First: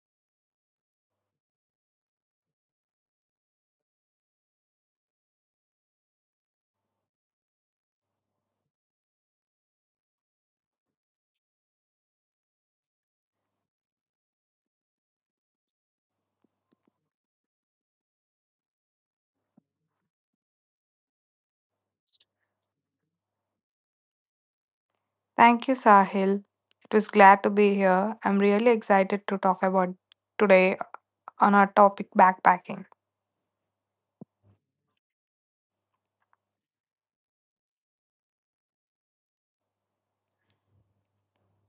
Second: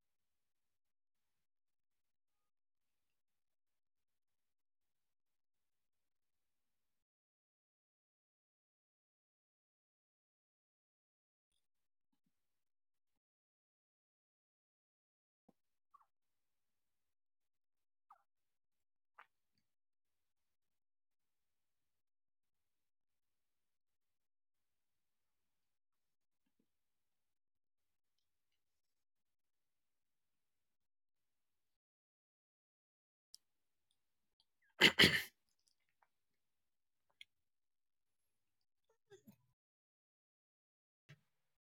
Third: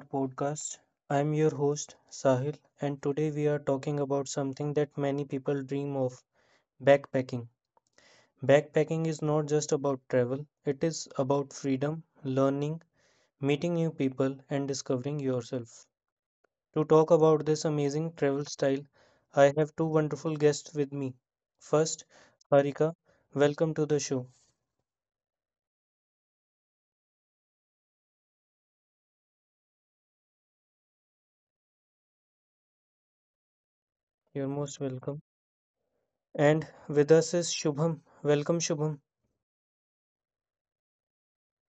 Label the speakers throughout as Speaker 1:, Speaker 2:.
Speaker 1: podcast. I'm your host, Sahil, and today we are talking about something that many people dream of backpacking. Backpacking is not just about travel, it is about freedom, learning, meeting new people, and discovering yourself. To talk about this amazing travel style, I have two wonderful guests with me. First, Harika, welcome to the show.
Speaker 2: Thank you, Sahil. It was glad to be here. I'm really excited to talk about today on our topic backpacking.
Speaker 1: You're most welcome. And with us is Shubham. Welcome, Shubham.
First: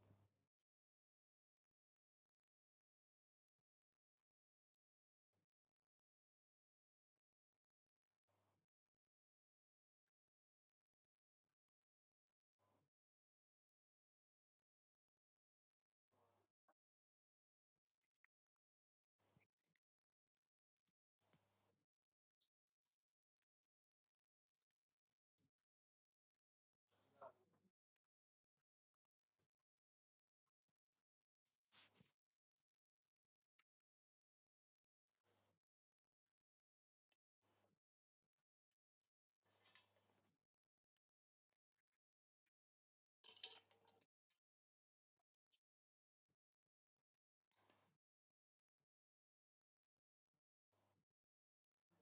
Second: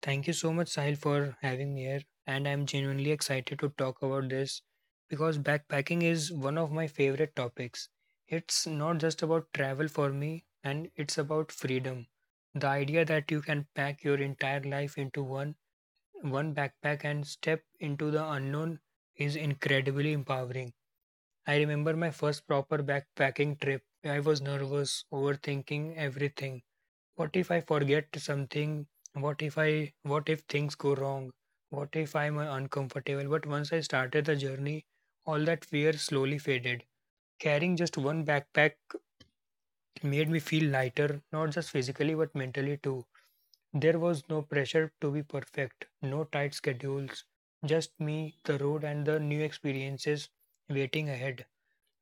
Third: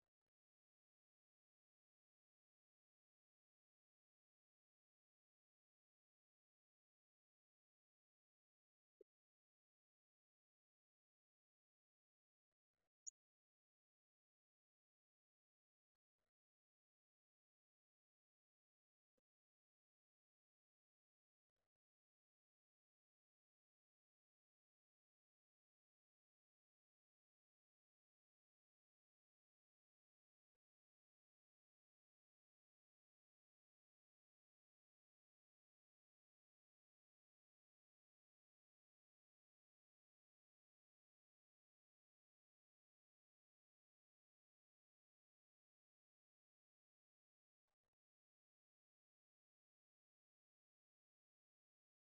Speaker 3: Thank you so much, Sahil, for having me here. And I'm genuinely excited to talk about this because backpacking is one of my favorite topics. It's not just about travel for me, and it's about freedom. The idea that you can pack your entire life into one backpack and step into the unknown is incredibly empowering. I remember my first proper backpacking trip. I was nervous, overthinking everything. What if I forget something? what if i what if things go wrong? What if I'm uncomfortable? But once I started the journey, all that fear slowly faded. Carrying just one backpack made me feel lighter, not just physically but mentally too. There was no pressure to be perfect, no tight schedules, just me, the road, and the new experiences waiting ahead.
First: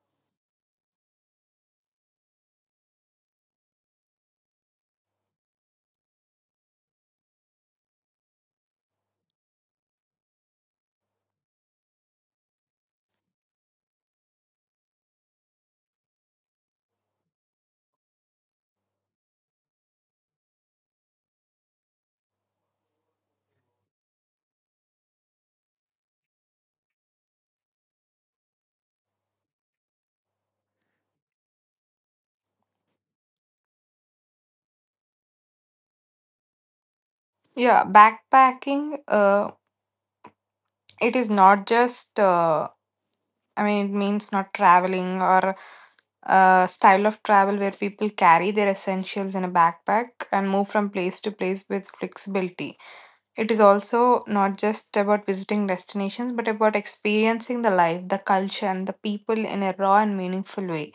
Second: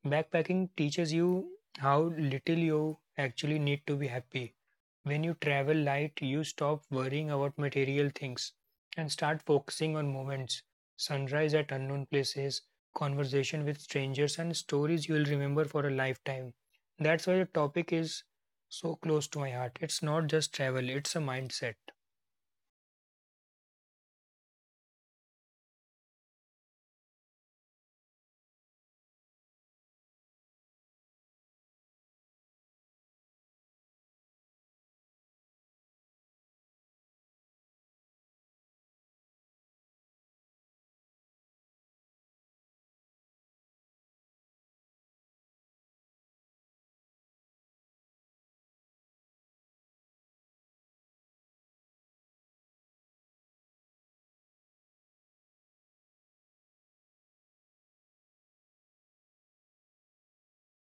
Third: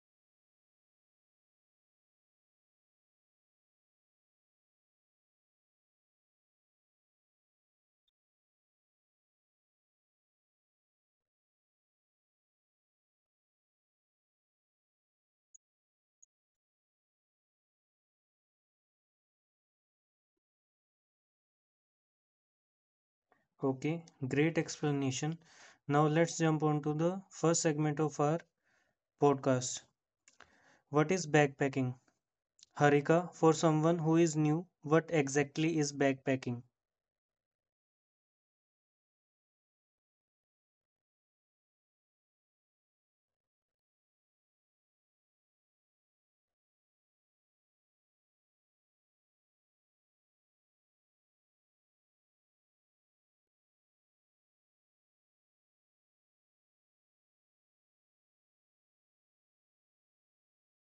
Speaker 3: Backpacking teaches you how little you actually need to be happy. When you travel light, you stop worrying about material things and start focusing on moments, sunrise at unknown places, conversation with strangers, and stories you will remember for a lifetime. That's why the topic is so close to my heart. It's not just travel, it's a mindset.
Speaker 1: Okay, great explanation. Now let's jump on to the first segment of our podcast. What is backpacking? Harika, for someone who is new, what exactly is backpacking?
Speaker 2: Yeah, backpacking It is not just, I mean, it means not traveling or a style of travel where people carry their essentials in a backpack and move from place to place with flexibility. It is also not just about visiting destinations, but about experiencing the life, the culture, and the people in a raw and meaningful way.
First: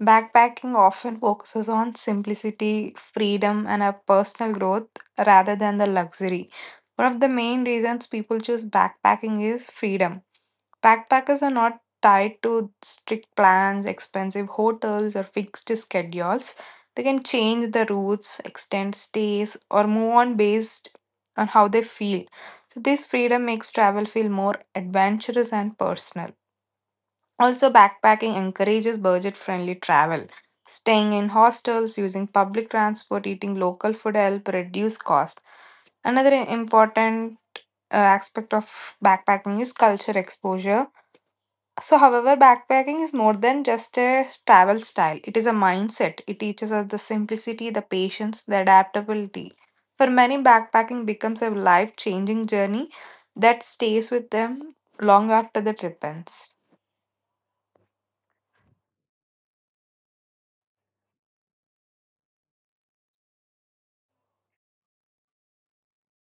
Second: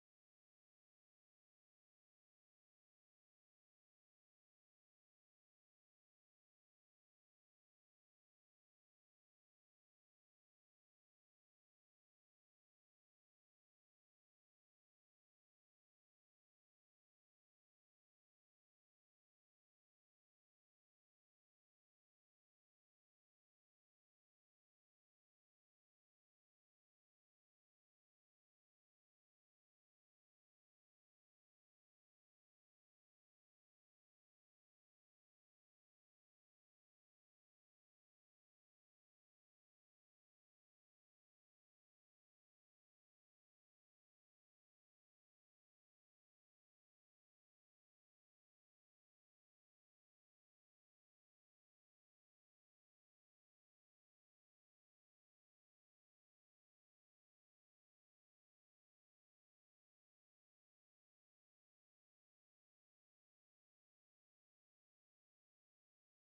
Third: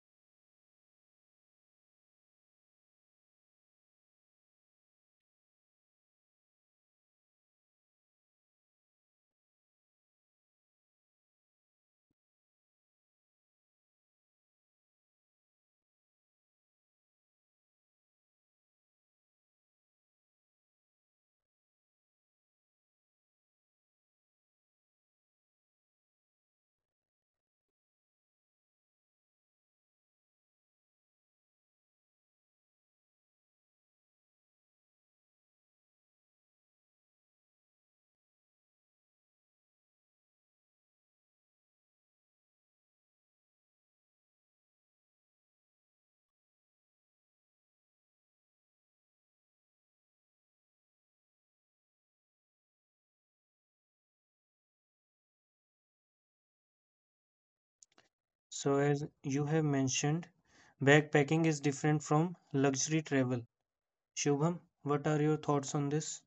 Speaker 2: Backpacking often focuses on simplicity, freedom, and a personal growth rather than the luxury. One of the main reasons people choose backpacking is freedom. Backpackers are not tied to strict plans, expensive hotels, or fixed schedules. They can change the routes, extend stays, or move on based on how they feel. So, this freedom makes travel feel more adventurous and personal. Also, backpacking encourages budget friendly travel. Staying in hostels, using public transport, eating local food help reduce cost. Another important aspect of backpacking is culture exposure. So, however, backpacking is more than just a travel style, it is a mindset. It teaches us the simplicity, the patience, the adaptability. For many, backpacking becomes a life changing journey that stays with them long after the trip ends.
Speaker 1: So, as you have mentioned, backpacking is different from luxury travel. Shubham, what are your thoughts on this?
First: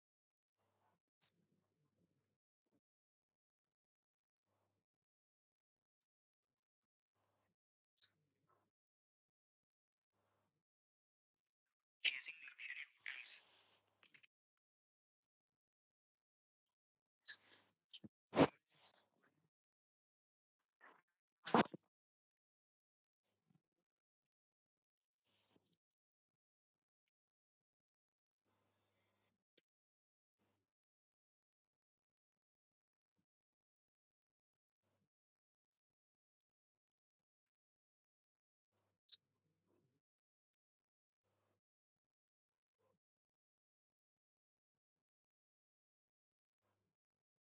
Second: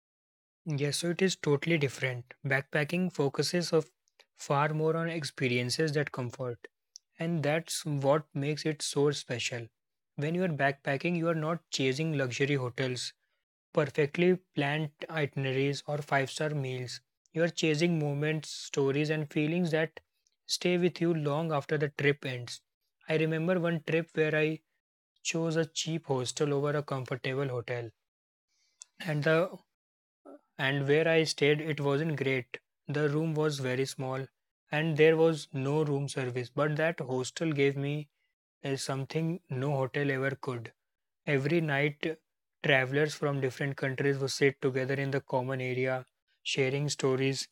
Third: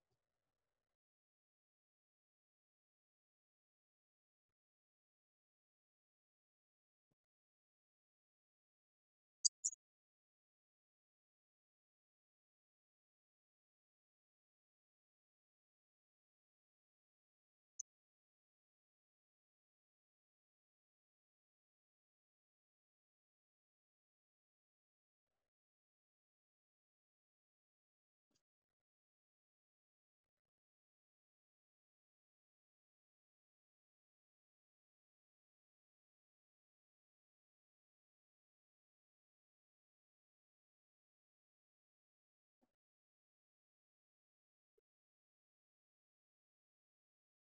Speaker 3: Yes, so it is totally different. Backpacking focuses of far more on experiences that comfort, and that's what makes it so special. When you are backpacking, you are not chasing luxury hotels, perfectly planned itineraries, or five-star meals. You are chasing moments, stories, and feelings that stay with you long after the trip ends. I remember one trip where I chose a cheap hostel over a comfortable hotel, and the and where I stayed, it wasn't great. The room was very small, and there was no room service, but that hostel gave me something no hotel ever could. Every night, travelers from different countries would sit together in the common area, sharing stories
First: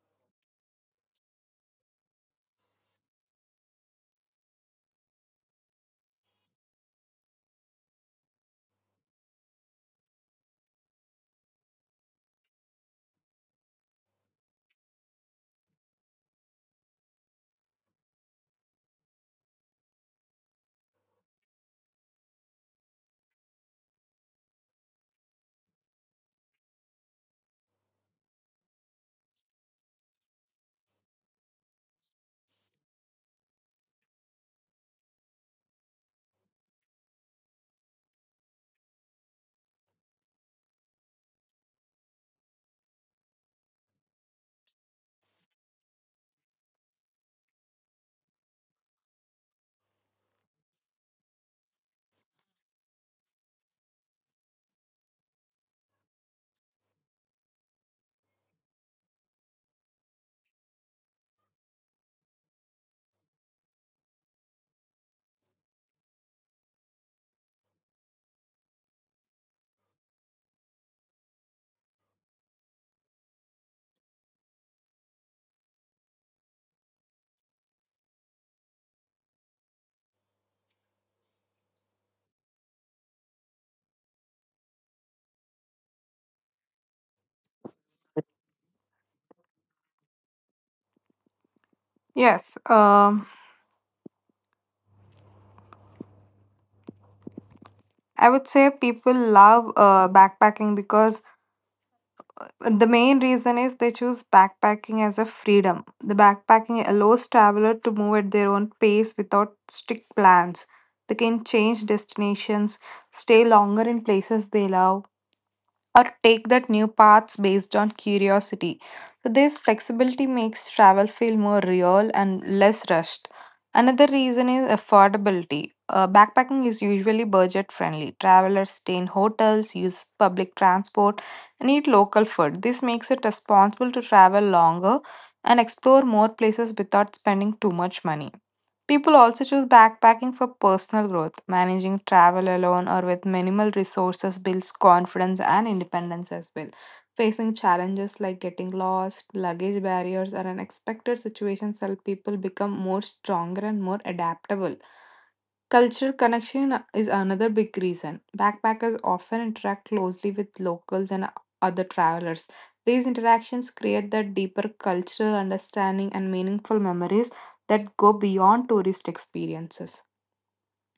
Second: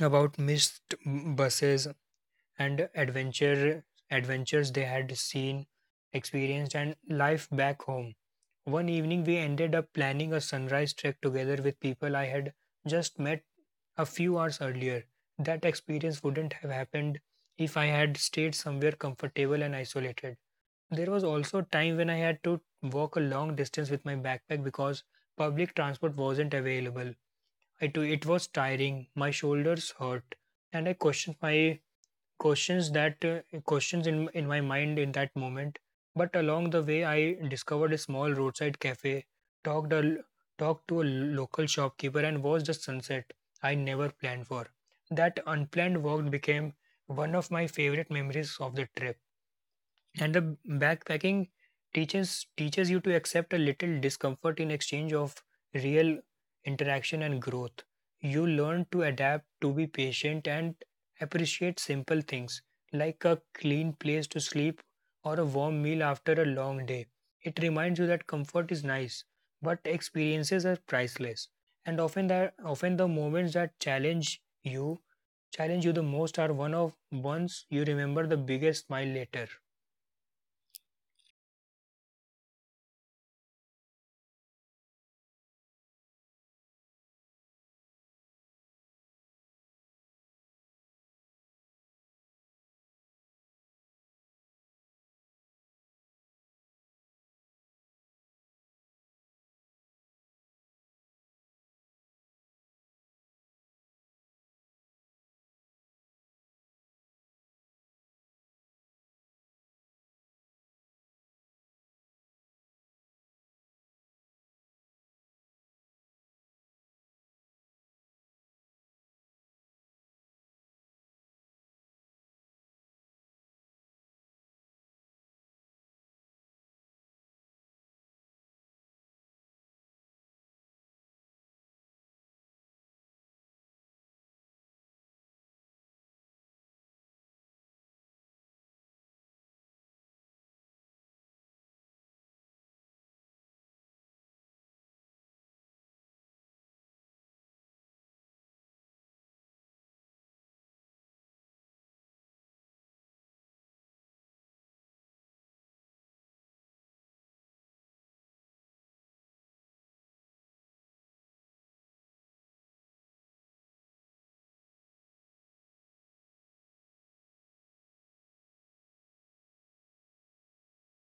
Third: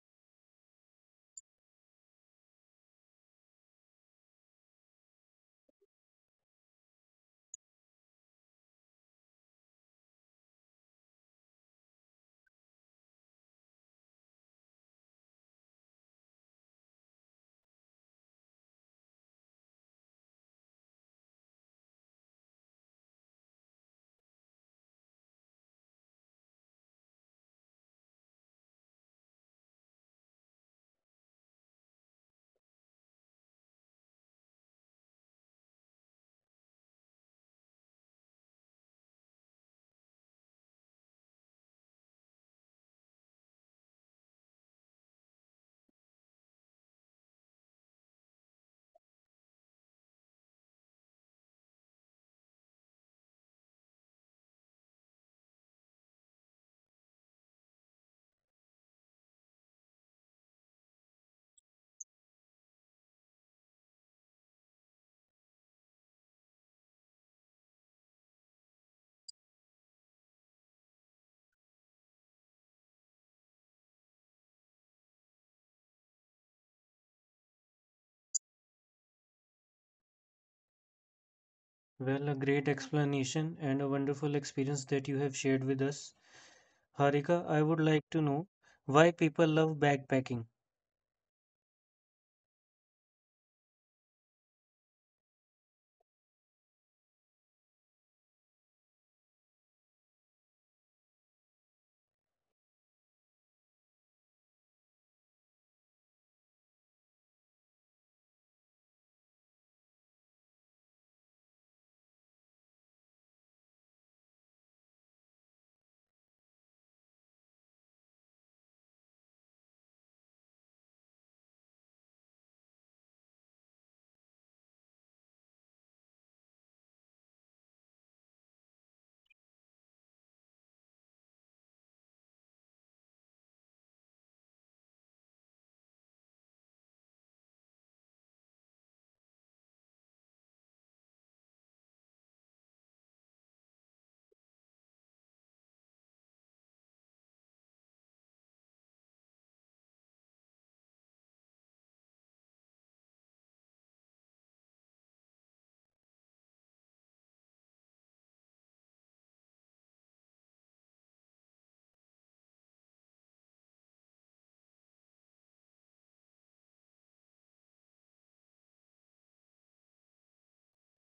Speaker 3: about missed buses and adventures they had seen, experienced, and life back home. One evening, we ended up planning a sunrise trek together with people I had just met a few hours earlier. That experience wouldn't have happened if I had stayed somewhere comfortable and isolated. There was also a time when I had to walk a long distance with my backpack because public transport wasn't available. I too, it was tiring. My shoulders hurt, and I questioned my questions in my mind in that moment. But along the way, I discovered a small roadside cafe, talked a talked to a local shopkeeper, and watched the sunset I never planned for. That unplanned walk became one of my favorite memories of the trip. And the backpacking teaches you to accept a little discomfort in exchange of real interaction and growth. You learn to adapt, to be patient, and appreciate simple things like a clean place to sleep or a warm meal after a long day. It reminds you that comfort is nice, but experiences are priceless. And often the moments that you challenge you the most are ones you remember the biggest smile later.
Speaker 1: Well, a great explanation and a wonderful experience that you have shared with us. Harika, I would like to know why people love backpacking.
Speaker 2: Yes, um, I would say people love backpacking because the main reason is they choose backpacking as a freedom. The backpacking allows traveler to move at their own pace without strict plans. They can change destinations, stay longer in places they love, or take that new paths based on curiosity. So this flexibility makes travel feel more real and less rushed. Another reason is affordability. Backpacking is usually budget friendly. Travelers stay in hotels, use public transport, and eat local food. This makes it responsible to travel longer and explore more places without spending too much money. People also choose backpacking for personal growth. Managing travel alone or with minimal resources builds confidence and independence as well. Facing challenges like getting lost, luggage barriers, or unexpected situations help people become more stronger and more adaptable. Cultural connection is another big reason. Backpackers often interact closely with locals and other travelers. These interactions create that deeper cultural understanding and meaningful memories that go beyond tourist experiences.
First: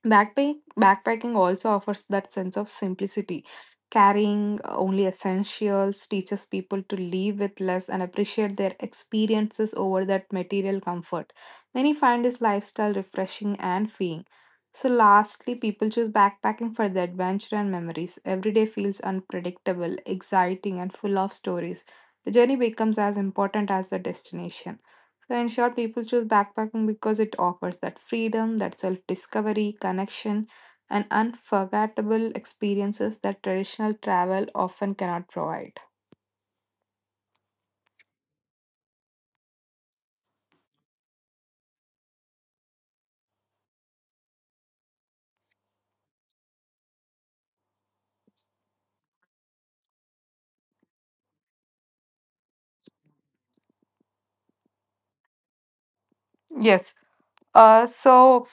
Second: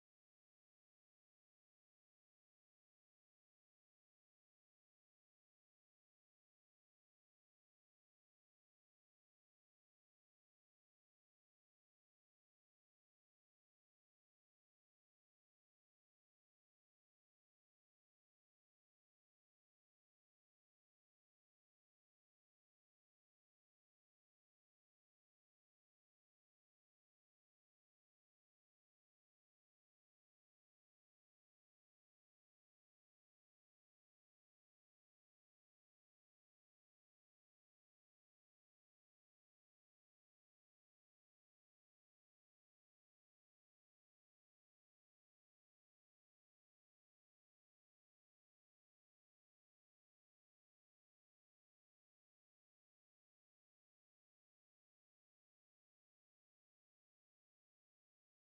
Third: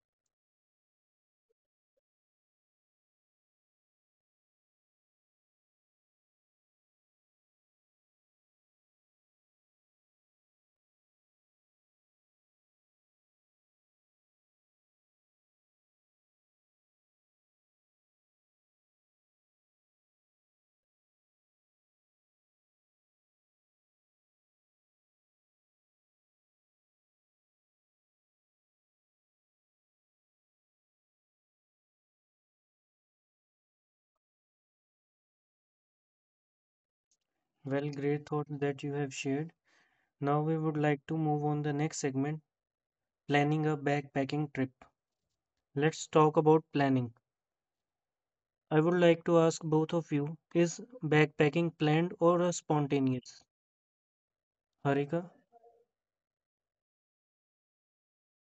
Speaker 2: Backpacking also offers that sense of simplicity. Carrying only essentials teaches people to live with less and appreciate their experiences over that material comfort. Many find this lifestyle refreshing and freeing. So, lastly, people choose backpacking for the adventure and memories. Every day feels unpredictable, exciting, and full of stories. The journey becomes as important as the destination. So, in short, people choose backpacking because it offers that freedom, that self discovery, connection, and unforgettable experiences that traditional travel often cannot provide.
Speaker 1: Well, great thought that you have shared. Now we would like to move on the next segment, planning a backpacking trip. Let's talk about planning. I would like to ask both of you, is backpacking planned or a spontaneous? Harika,
Speaker 2: Yes. Uh, so,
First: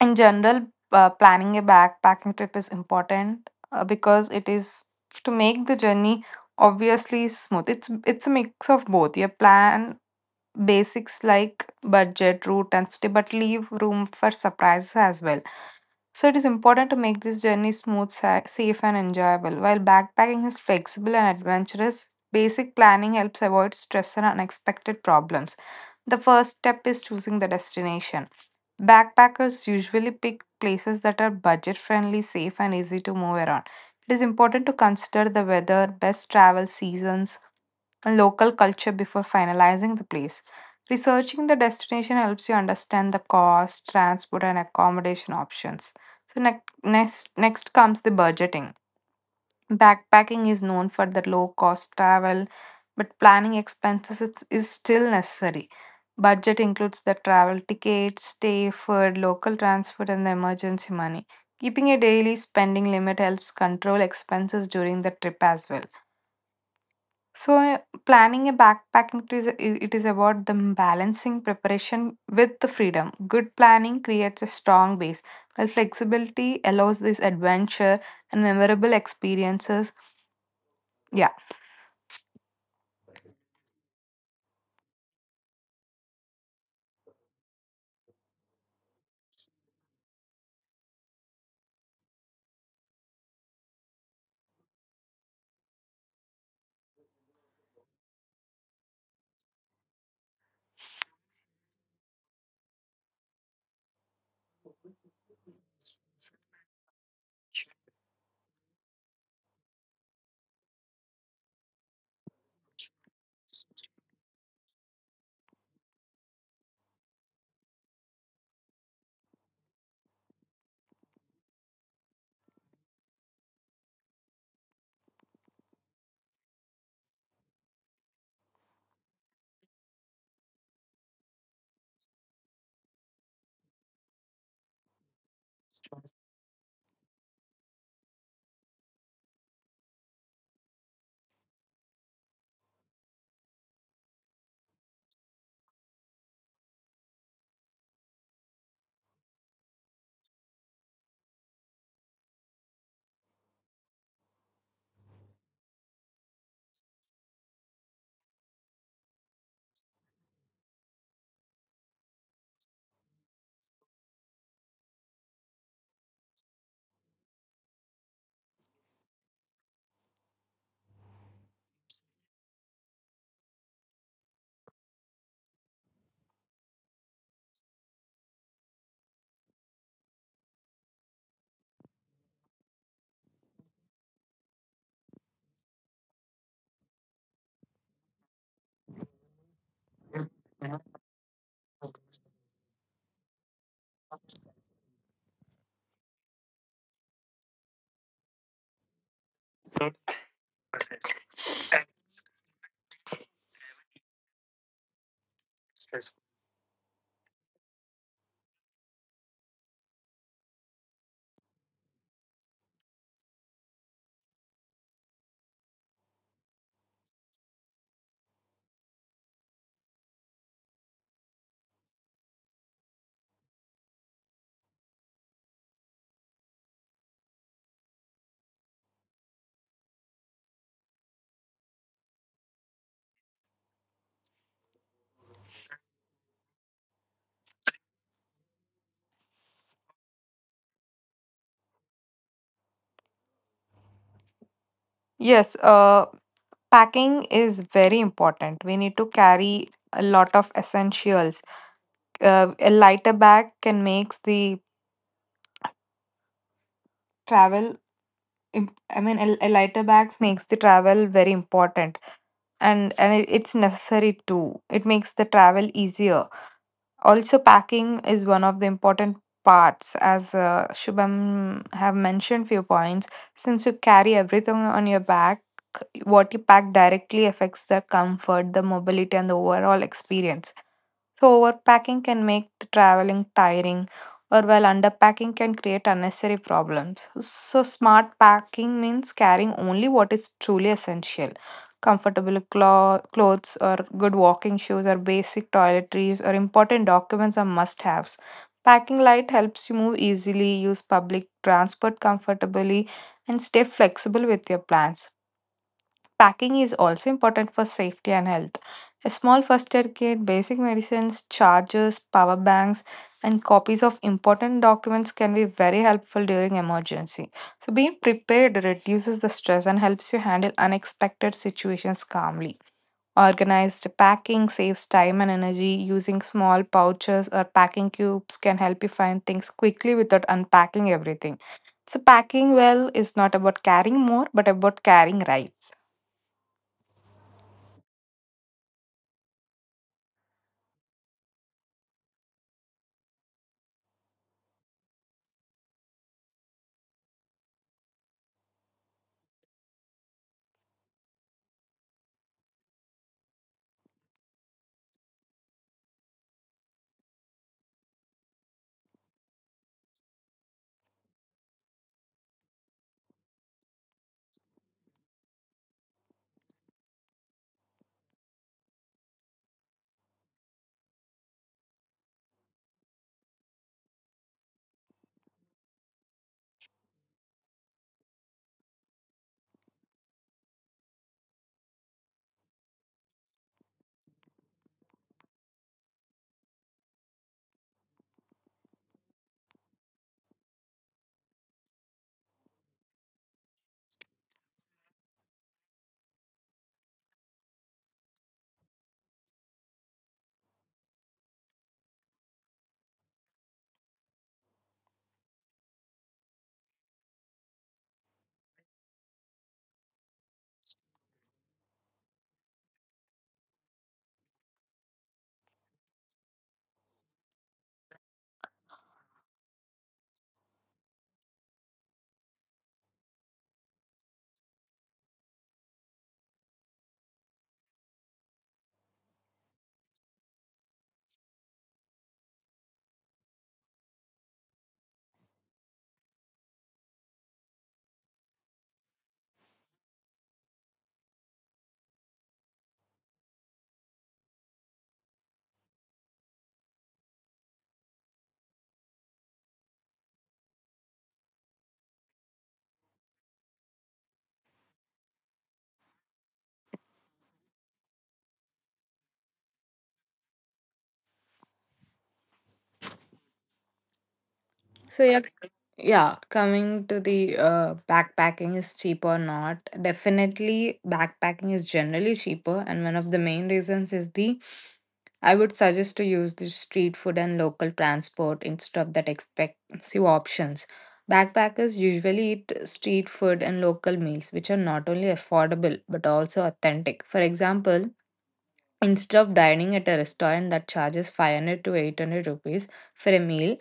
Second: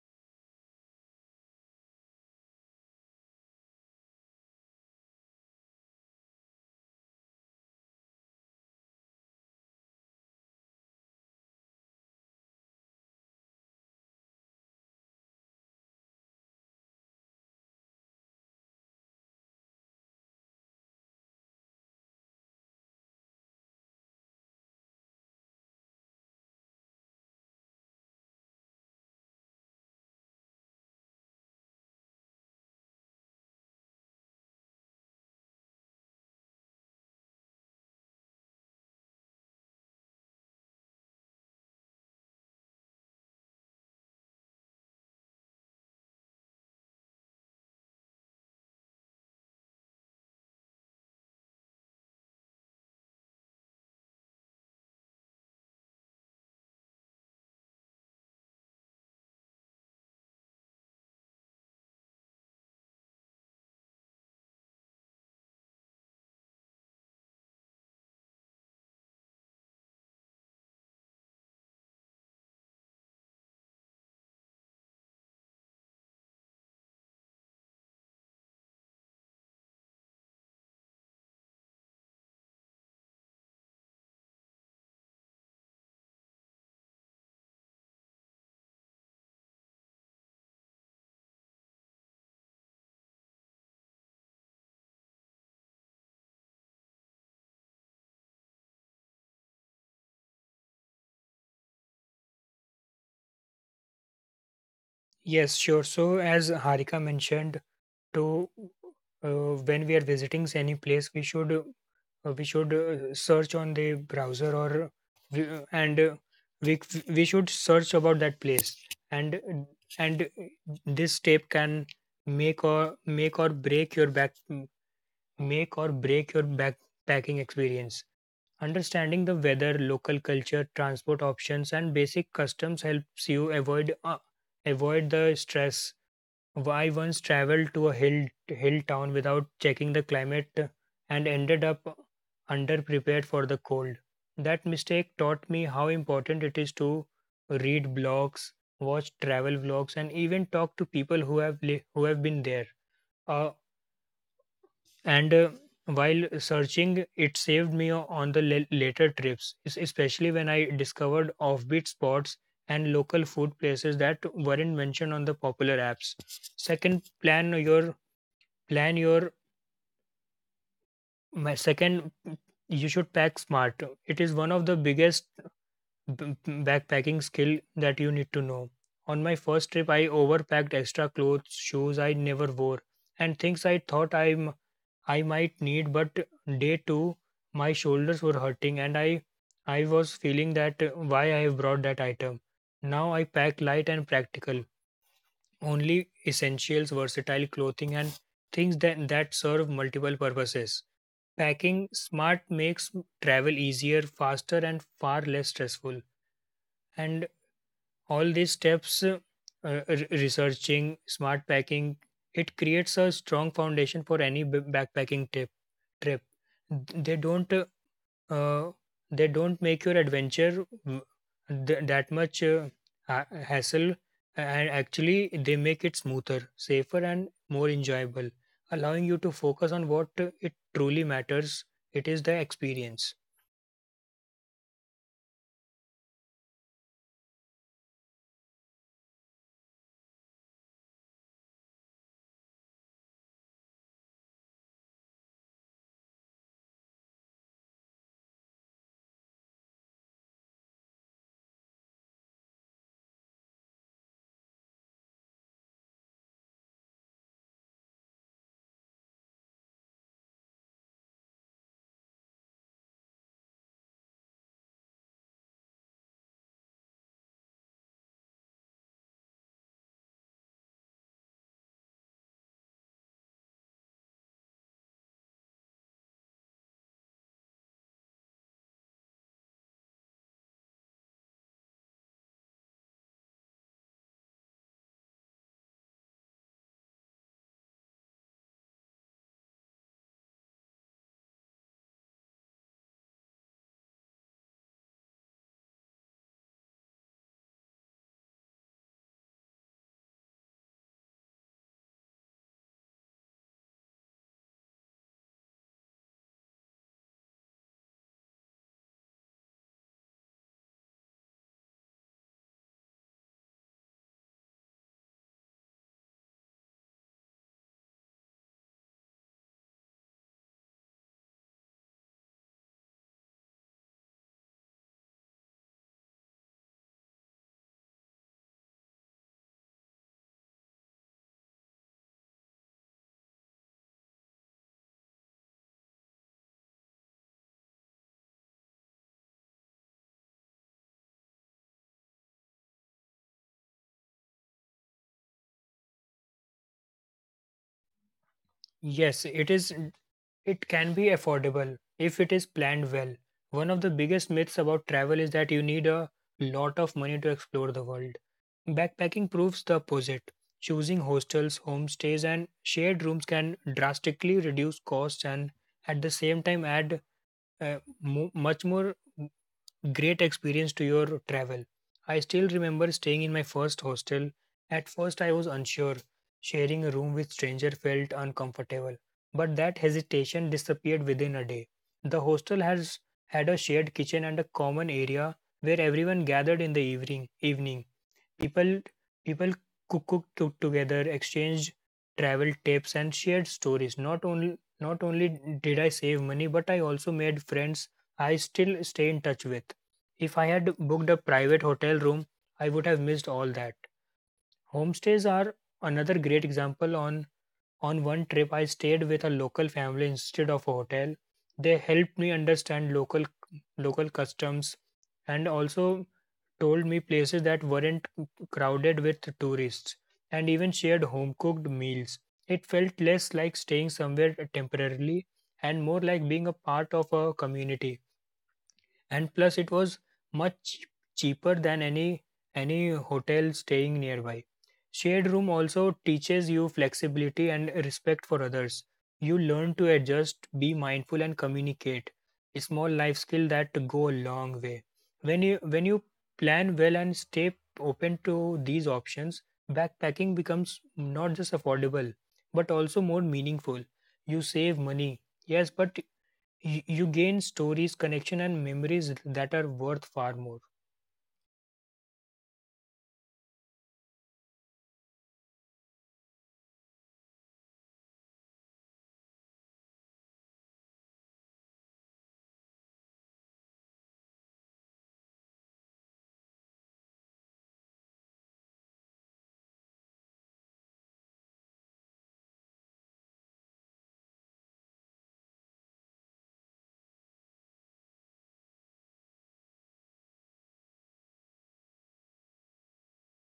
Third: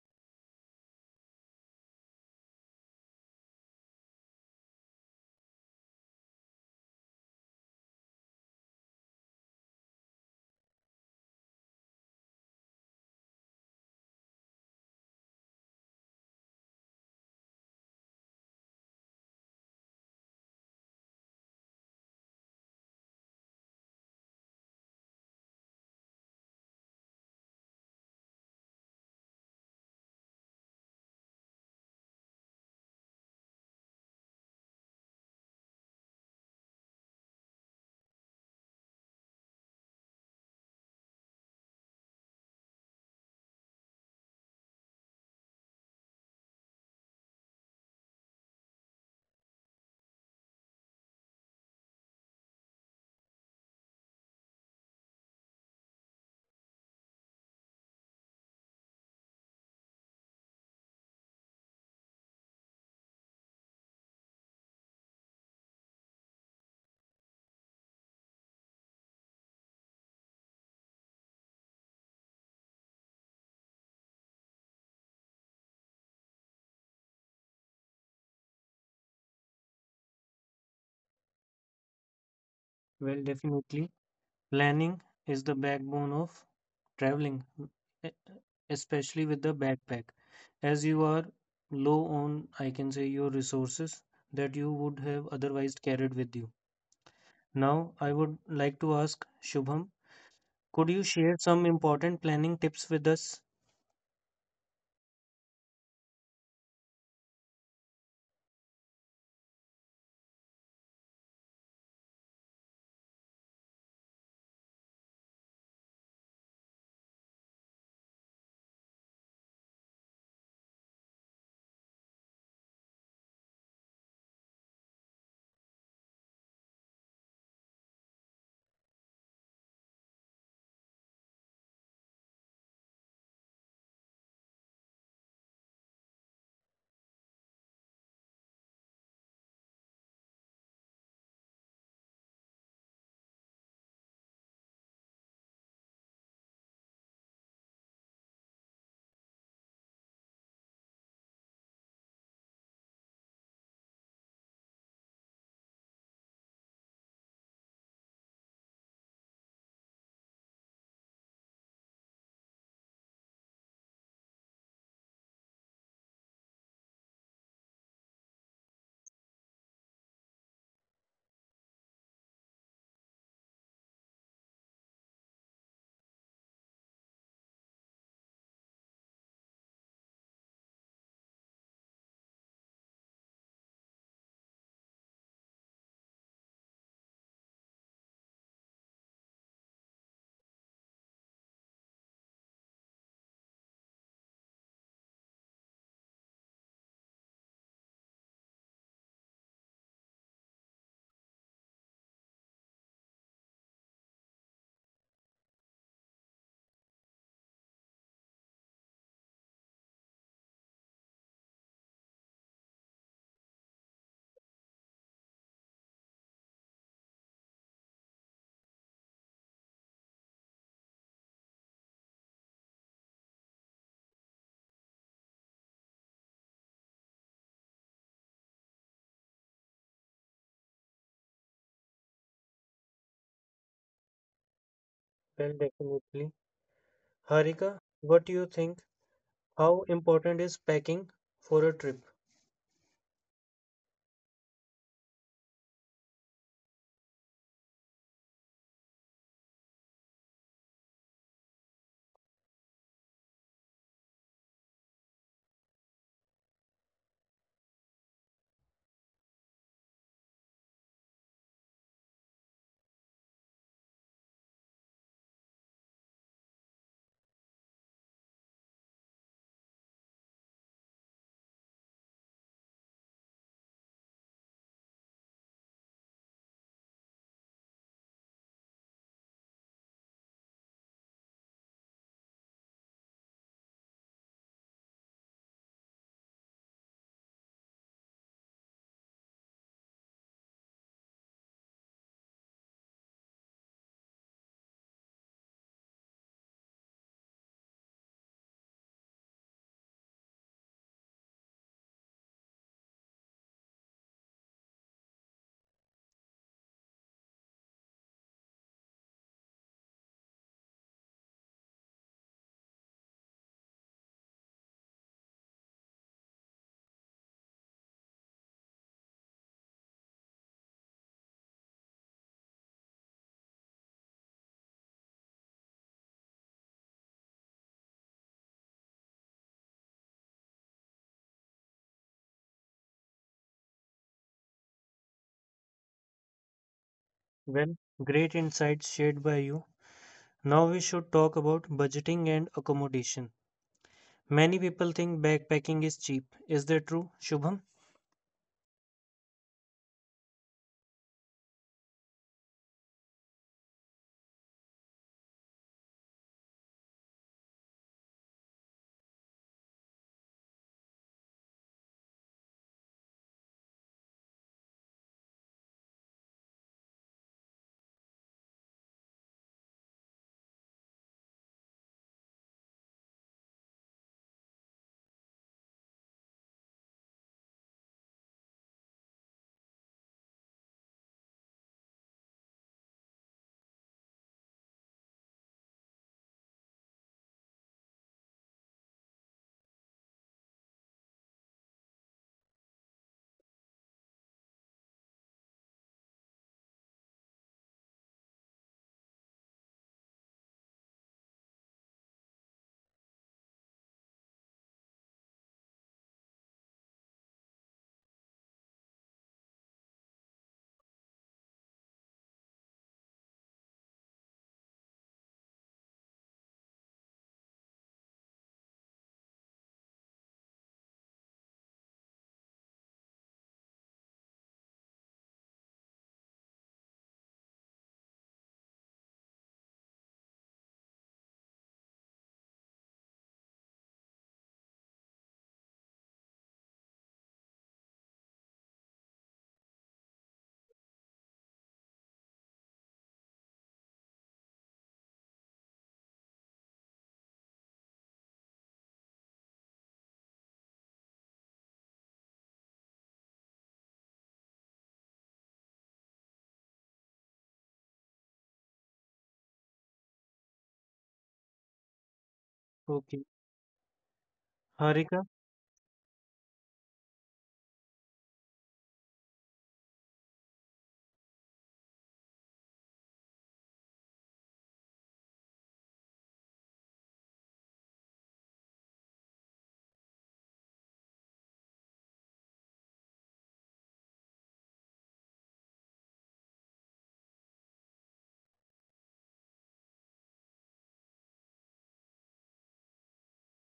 Speaker 2: in general, planning a backpacking trip is important because it is to make the journey obviously smooth. It's a mix of both. You plan basics like budget, route, and stay, but leave room for surprises as well. So it is important to make this journey smooth, safe, and enjoyable. While backpacking is flexible and adventurous, basic planning helps avoid stress and unexpected problems. The first step is choosing the destination. Backpackers usually pick places that are budget friendly, safe, and easy to move around. It is important to consider the weather, best travel seasons, and local culture before finalizing the place. Researching the destination helps you understand the cost, transport, and accommodation options. So, next comes the budgeting. Backpacking is known for the low cost travel, but planning expenses is still necessary. Budget includes the travel tickets, stay, food, local transport, and the emergency money. Keeping a daily spending limit helps control expenses during the trip as well. So, planning a backpacking trip is it is about the balancing preparation with the freedom. Good planning creates a strong base, while flexibility allows this adventure and memorable experiences. Yeah,
Speaker 1: well, definitely. Planning is the backbone of traveling, e- especially with the backpack. As you are low on, I can say, your resources that you would have otherwise carried with you. Now, I would like to ask Shubham. Could you share some important planning tips with us?
Speaker 3: Yes, sure. So, as Harika mentioned, to when we are visiting any place, we should search on the browser, or we, and uh, we we should search about that place, and and this step can make or break your back make or break your backpacking experience. Understanding the weather, local culture, transport options, and basic customs helps you avoid the stress. I once traveled to a hill town without checking the climate and ended up underprepared for the cold. That mistake taught me how important it is to read blogs, watch travel vlogs, and even talk to people who have li- who have been there. Uh, and while searching, it saved me on the later trips, especially when I discovered offbeat spots and local food places that weren't mentioned on the popular apps. Second plan your plan your my second you should pack smart. It is one of the biggest backpacking skill that you need to know. On my first trip, I overpacked extra clothes, shoes I never wore, and things I thought I might need, but day 2, my shoulders were hurting and I was feeling that why I have brought that item. Now I pack light and practical, only essentials, versatile clothing, and things that serve multiple purposes. Packing smart makes travel easier, faster, and far less stressful. And all these steps, researching, smart packing, it creates a strong foundation for any backpacking trip. They don't uh, they don't make your adventure that much hassle, and actually they make it smoother, safer, and more enjoyable, allowing you to focus on what it truly matters. It is the experience.
Speaker 1: Well, definitely. Harika, what do you think? How important is packing for a trip?
Speaker 2: yes. Uh, Packing is very important. We need to carry a lot of essentials. A lighter bag can makes the travel. Im- I mean, a lighter bags makes the travel very important and it's necessary too. It makes the travel easier. Also, packing is one of the important parts, as Shubham have mentioned few points. Since you carry everything on your back, what you pack directly affects the comfort, the mobility, and the overall experience. So overpacking can make the traveling tiring, or while underpacking can create unnecessary problems. So smart packing means carrying only what is truly essential. Comfortable clothes, or good walking shoes, or basic toiletries, or important documents are must haves. Packing light helps you move easily, use public transport comfortably, and stay flexible with your plans. Packing is also important for safety and health. A small first aid kit, basic medicines, chargers, power banks, and copies of important documents can be very helpful during emergency. So being prepared reduces the stress and helps you handle unexpected situations calmly. Organized packing saves time and energy. Using small pouches or packing cubes can help you find things quickly without unpacking everything. So packing well is not about carrying more but about carrying right.
Speaker 1: Well, great insights shared by you. Now we should talk about budgeting and accommodation. Many people think backpacking is cheap. Is that true, Shubham?
Speaker 3: Yes, it can be affordable if it is planned well. One of the biggest myths about travel is that you need a lot of money to explore the world. Backpacking proves the opposite. Choosing hostels, homestays, and shared rooms can drastically reduce costs and at the same time add much more great experience to your travel. I still remember staying in my first hostel. At first, I was unsure. Sharing a room with stranger felt uncomfortable, but that hesitation disappeared within a day. The hostel has had a shared kitchen and a common area where everyone gathered in the evening. People people cooked together, exchanged travel tips, and shared stories. Not only did I save money, but I also made friends I still stay in touch with. If I had booked a private hotel room, I would have missed all that. Homestays are another great example. On one trip, I stayed with a local family instead of a hotel. They helped me understand local customs and also told me places that weren't crowded with tourists and even shared home cooked meals. It felt less like staying somewhere temporarily and more like being a part of a community, and plus it was much cheaper than any hotel staying nearby. Shared room also teaches you flexibility and respect for others. You learn to adjust, be mindful, and communicate, a small life skill that go a long way. When you plan well and stay open to these options, backpacking becomes not just affordable but also more meaningful. You save money, yes, but you gain stories, connection, and memories that are worth far more.
Speaker 1: Okay.
Speaker 2: So yeah,
Speaker 1: Harika,
Speaker 2: yeah. Coming to the backpacking is cheap or not? Definitely, backpacking is generally cheaper, and one of the main reasons is the. I would suggest to use the street food and local transport instead of that expensive options. Backpackers usually eat street food and local meals, which are not only affordable but also authentic. For example, instead of dining at a restaurant that charges 500 to 800 rupees for a meal,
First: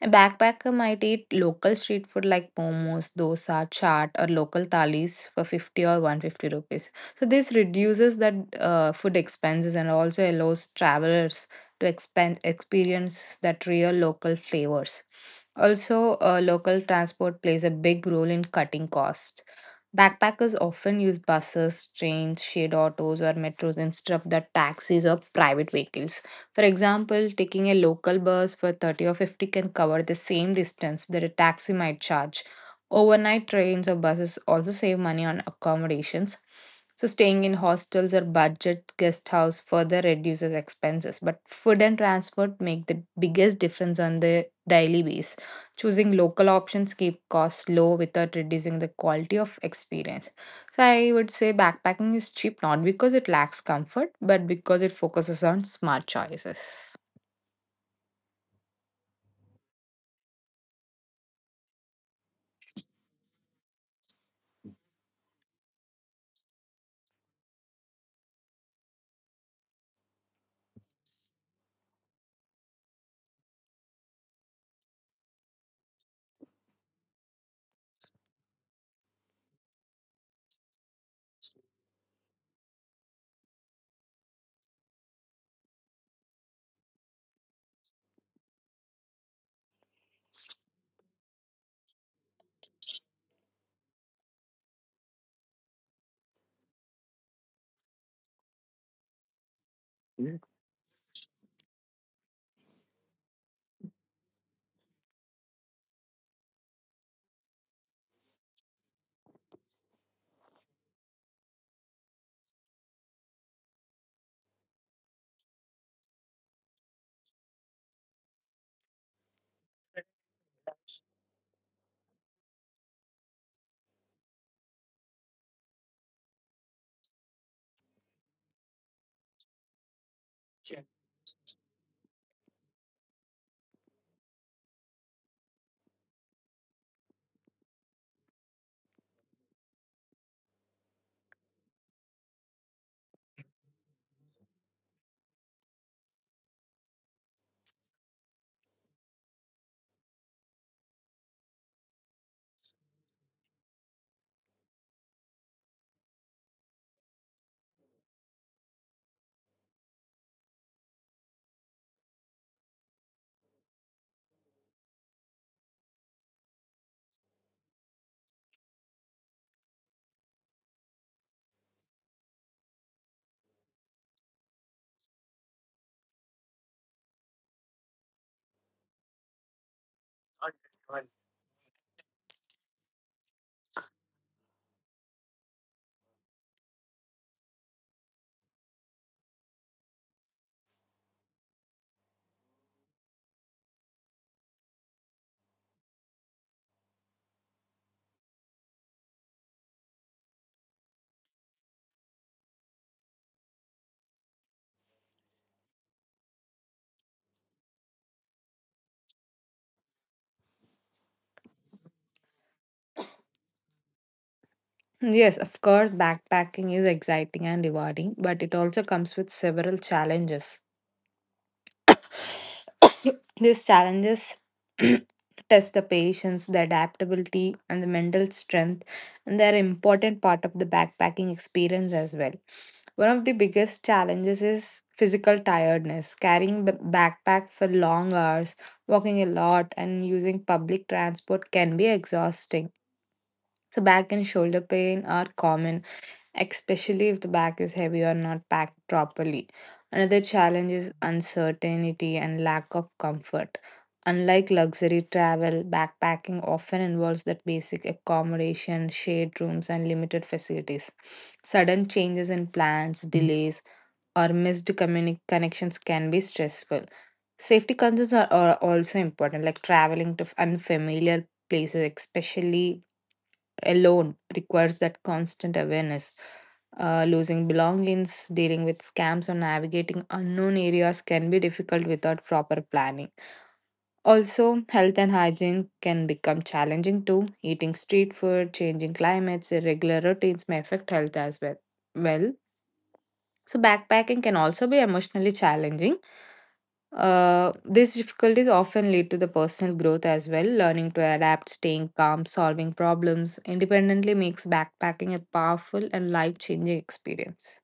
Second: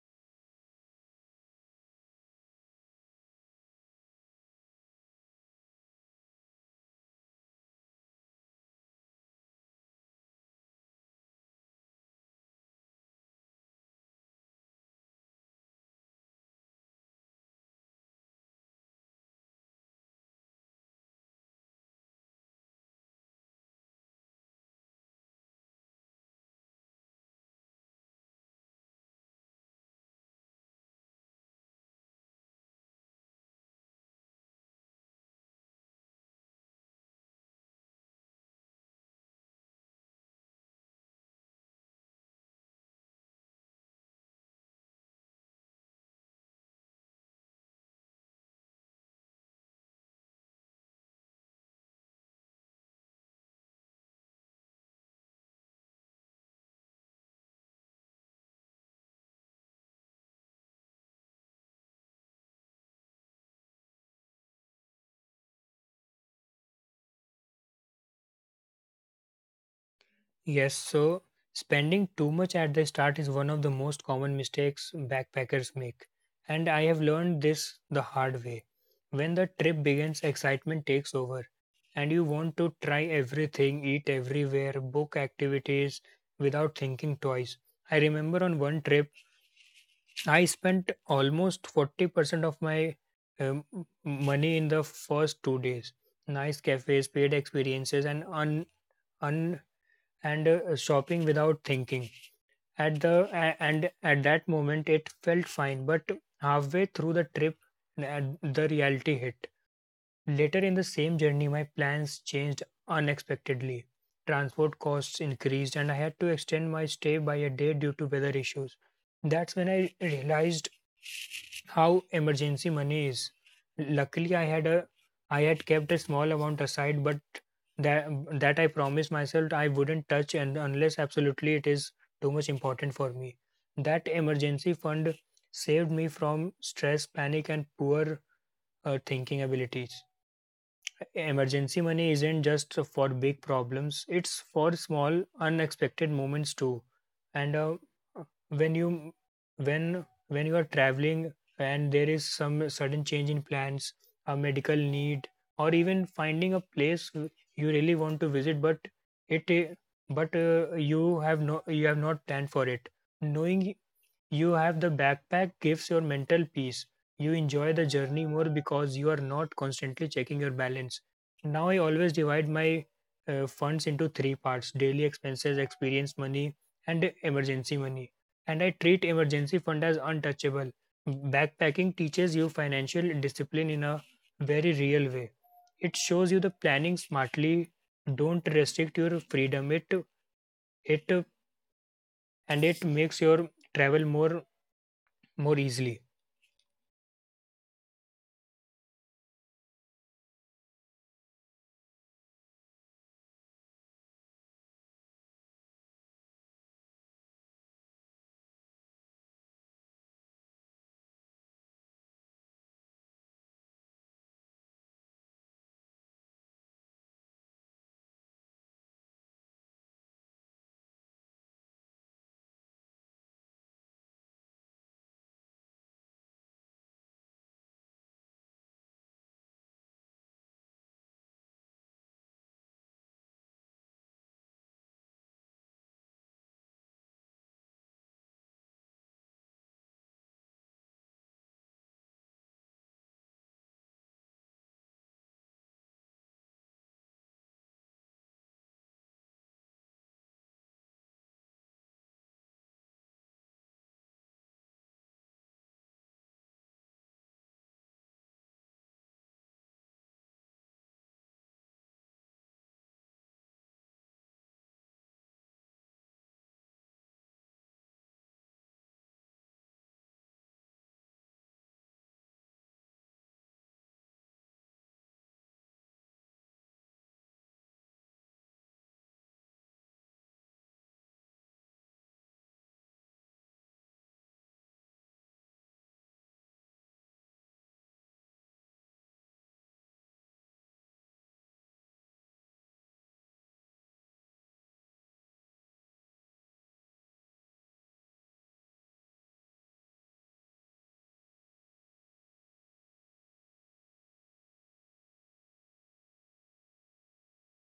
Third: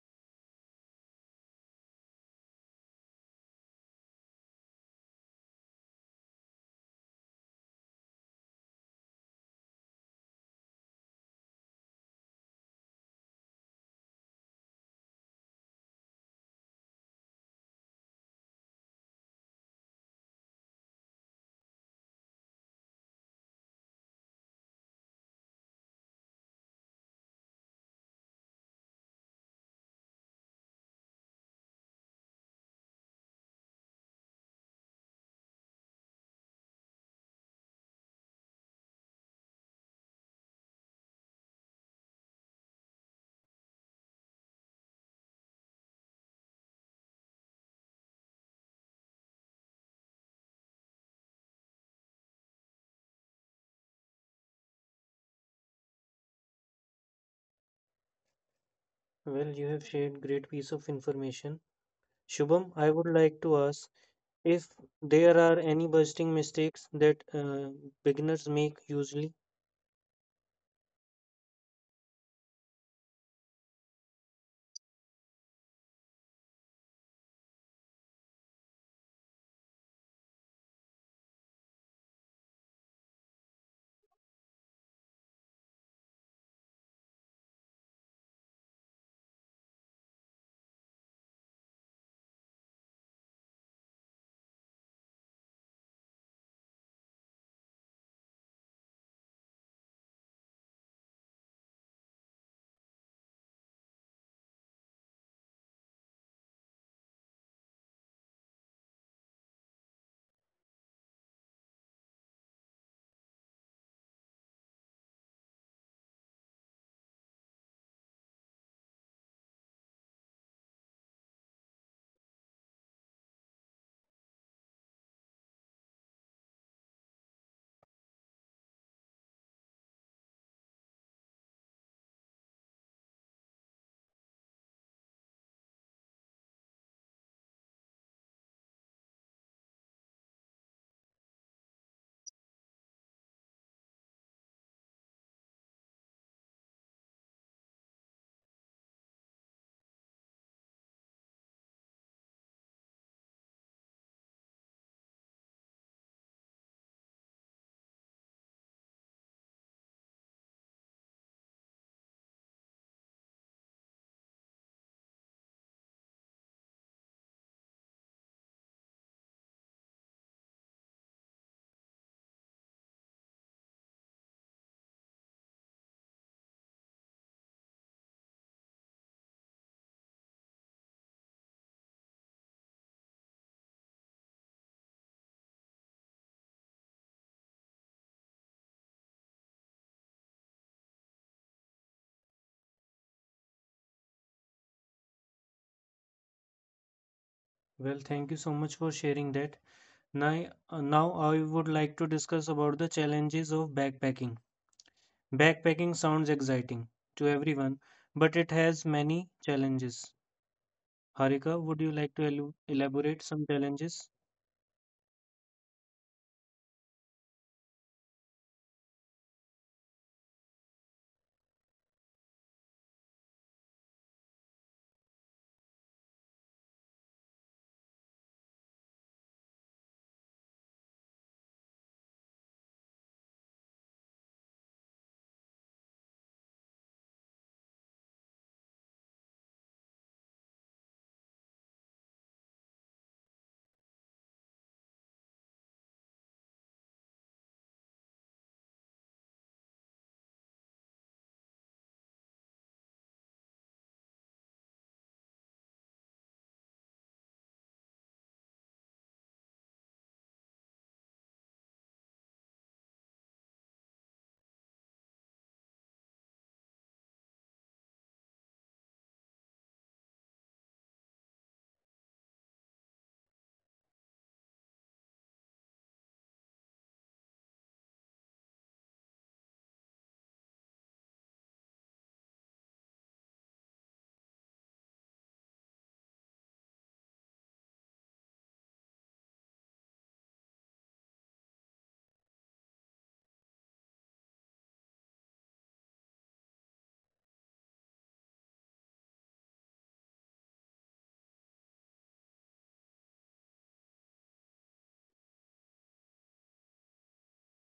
Speaker 2: a backpacker might eat local street food like momos, dosa, chaat, or local thalis for 50 or 150 rupees. So this reduces that food expenses and also allows travelers to expand experience that real local flavors. Also, local transport plays a big role in cutting costs. Backpackers often use buses, trains, shared autos, or metros instead of the taxis or private vehicles. For example, taking a local bus for 30 or 50 can cover the same distance that a taxi might charge. Overnight trains or buses also save money on accommodations. So, staying in hostels or budget guest house further reduces expenses. But food and transport make the biggest difference on the daily basis. Choosing local options keep costs low without reducing the quality of experience. So I would say backpacking is cheap not because it lacks comfort, but because it focuses on smart choices.
Speaker 1: well, you have shared great piece of information. Shubham, I would like to ask if there are any budgeting mistakes that beginners make usually.
Speaker 3: Yes, so spending too much at the start is one of the most common mistakes backpackers make. And I have learned this the hard way. When the trip begins, excitement takes over, and you want to try everything, eat everywhere, book activities without thinking twice. I remember on one trip, I spent almost 40% of my um, money in the first 2 days. Nice cafes, paid experiences, and un, un and shopping without thinking. At the a- and at that moment, it felt fine. But halfway through the trip, the reality hit. Later in the same journey, my plans changed unexpectedly. Transport costs increased, and I had to extend my stay by a day due to weather issues. That's when I realized how emergency money is. Luckily, I had kept a small amount aside, but that that I promised myself I wouldn't touch, and unless absolutely it is too much important for me. That emergency fund saved me from stress, panic, and poor thinking abilities. Emergency money isn't just for big problems, it's for small, unexpected moments too. And uh, when you when when you are traveling and there is some sudden change in plans, a medical need, or even finding a place you really want to visit, it uh, but you have not planned for it. Knowing you have the backpack gives your mental peace. You enjoy the journey more because you are not constantly checking your balance. Now I always divide my funds into three parts: daily expenses, experience money, and emergency money. And I treat emergency fund as untouchable. Backpacking teaches you financial discipline in a very real way. It shows you the planning smartly. Don't restrict your freedom. It uh, it makes your travel more easily.
Speaker 1: Well, thank you so much for sharing that. Now, now I would like to discuss about the challenges of backpacking. Backpacking sounds exciting to everyone, but it has many challenges. Harika, would you like to elaborate some challenges?
Speaker 2: Yes, of course, backpacking is exciting and rewarding, but it also comes with several challenges. These challenges test the patience, the adaptability, and the mental strength, and they're an important part of the backpacking experience as well. One of the biggest challenges is physical tiredness. Carrying the backpack for long hours, walking a lot, and using public transport can be exhausting. So, back and shoulder pain are common, especially if the bag is heavy or not packed properly. Another challenge is uncertainty and lack of comfort. Unlike luxury travel, backpacking often involves that basic accommodation, shared rooms, and limited facilities. Sudden changes in plans, delays, or missed connections can be stressful. Safety concerns are also important, like traveling to unfamiliar places, especially alone requires that constant awareness. Losing belongings, dealing with scams, or navigating unknown areas can be difficult without proper planning. Also, health and hygiene can become challenging too. Eating street food, changing climates, irregular routines may affect health as well. Well, so backpacking can also be emotionally challenging. These difficulties often lead to the personal growth as well. Learning to adapt, staying calm, solving problems independently makes backpacking a powerful and life changing experience.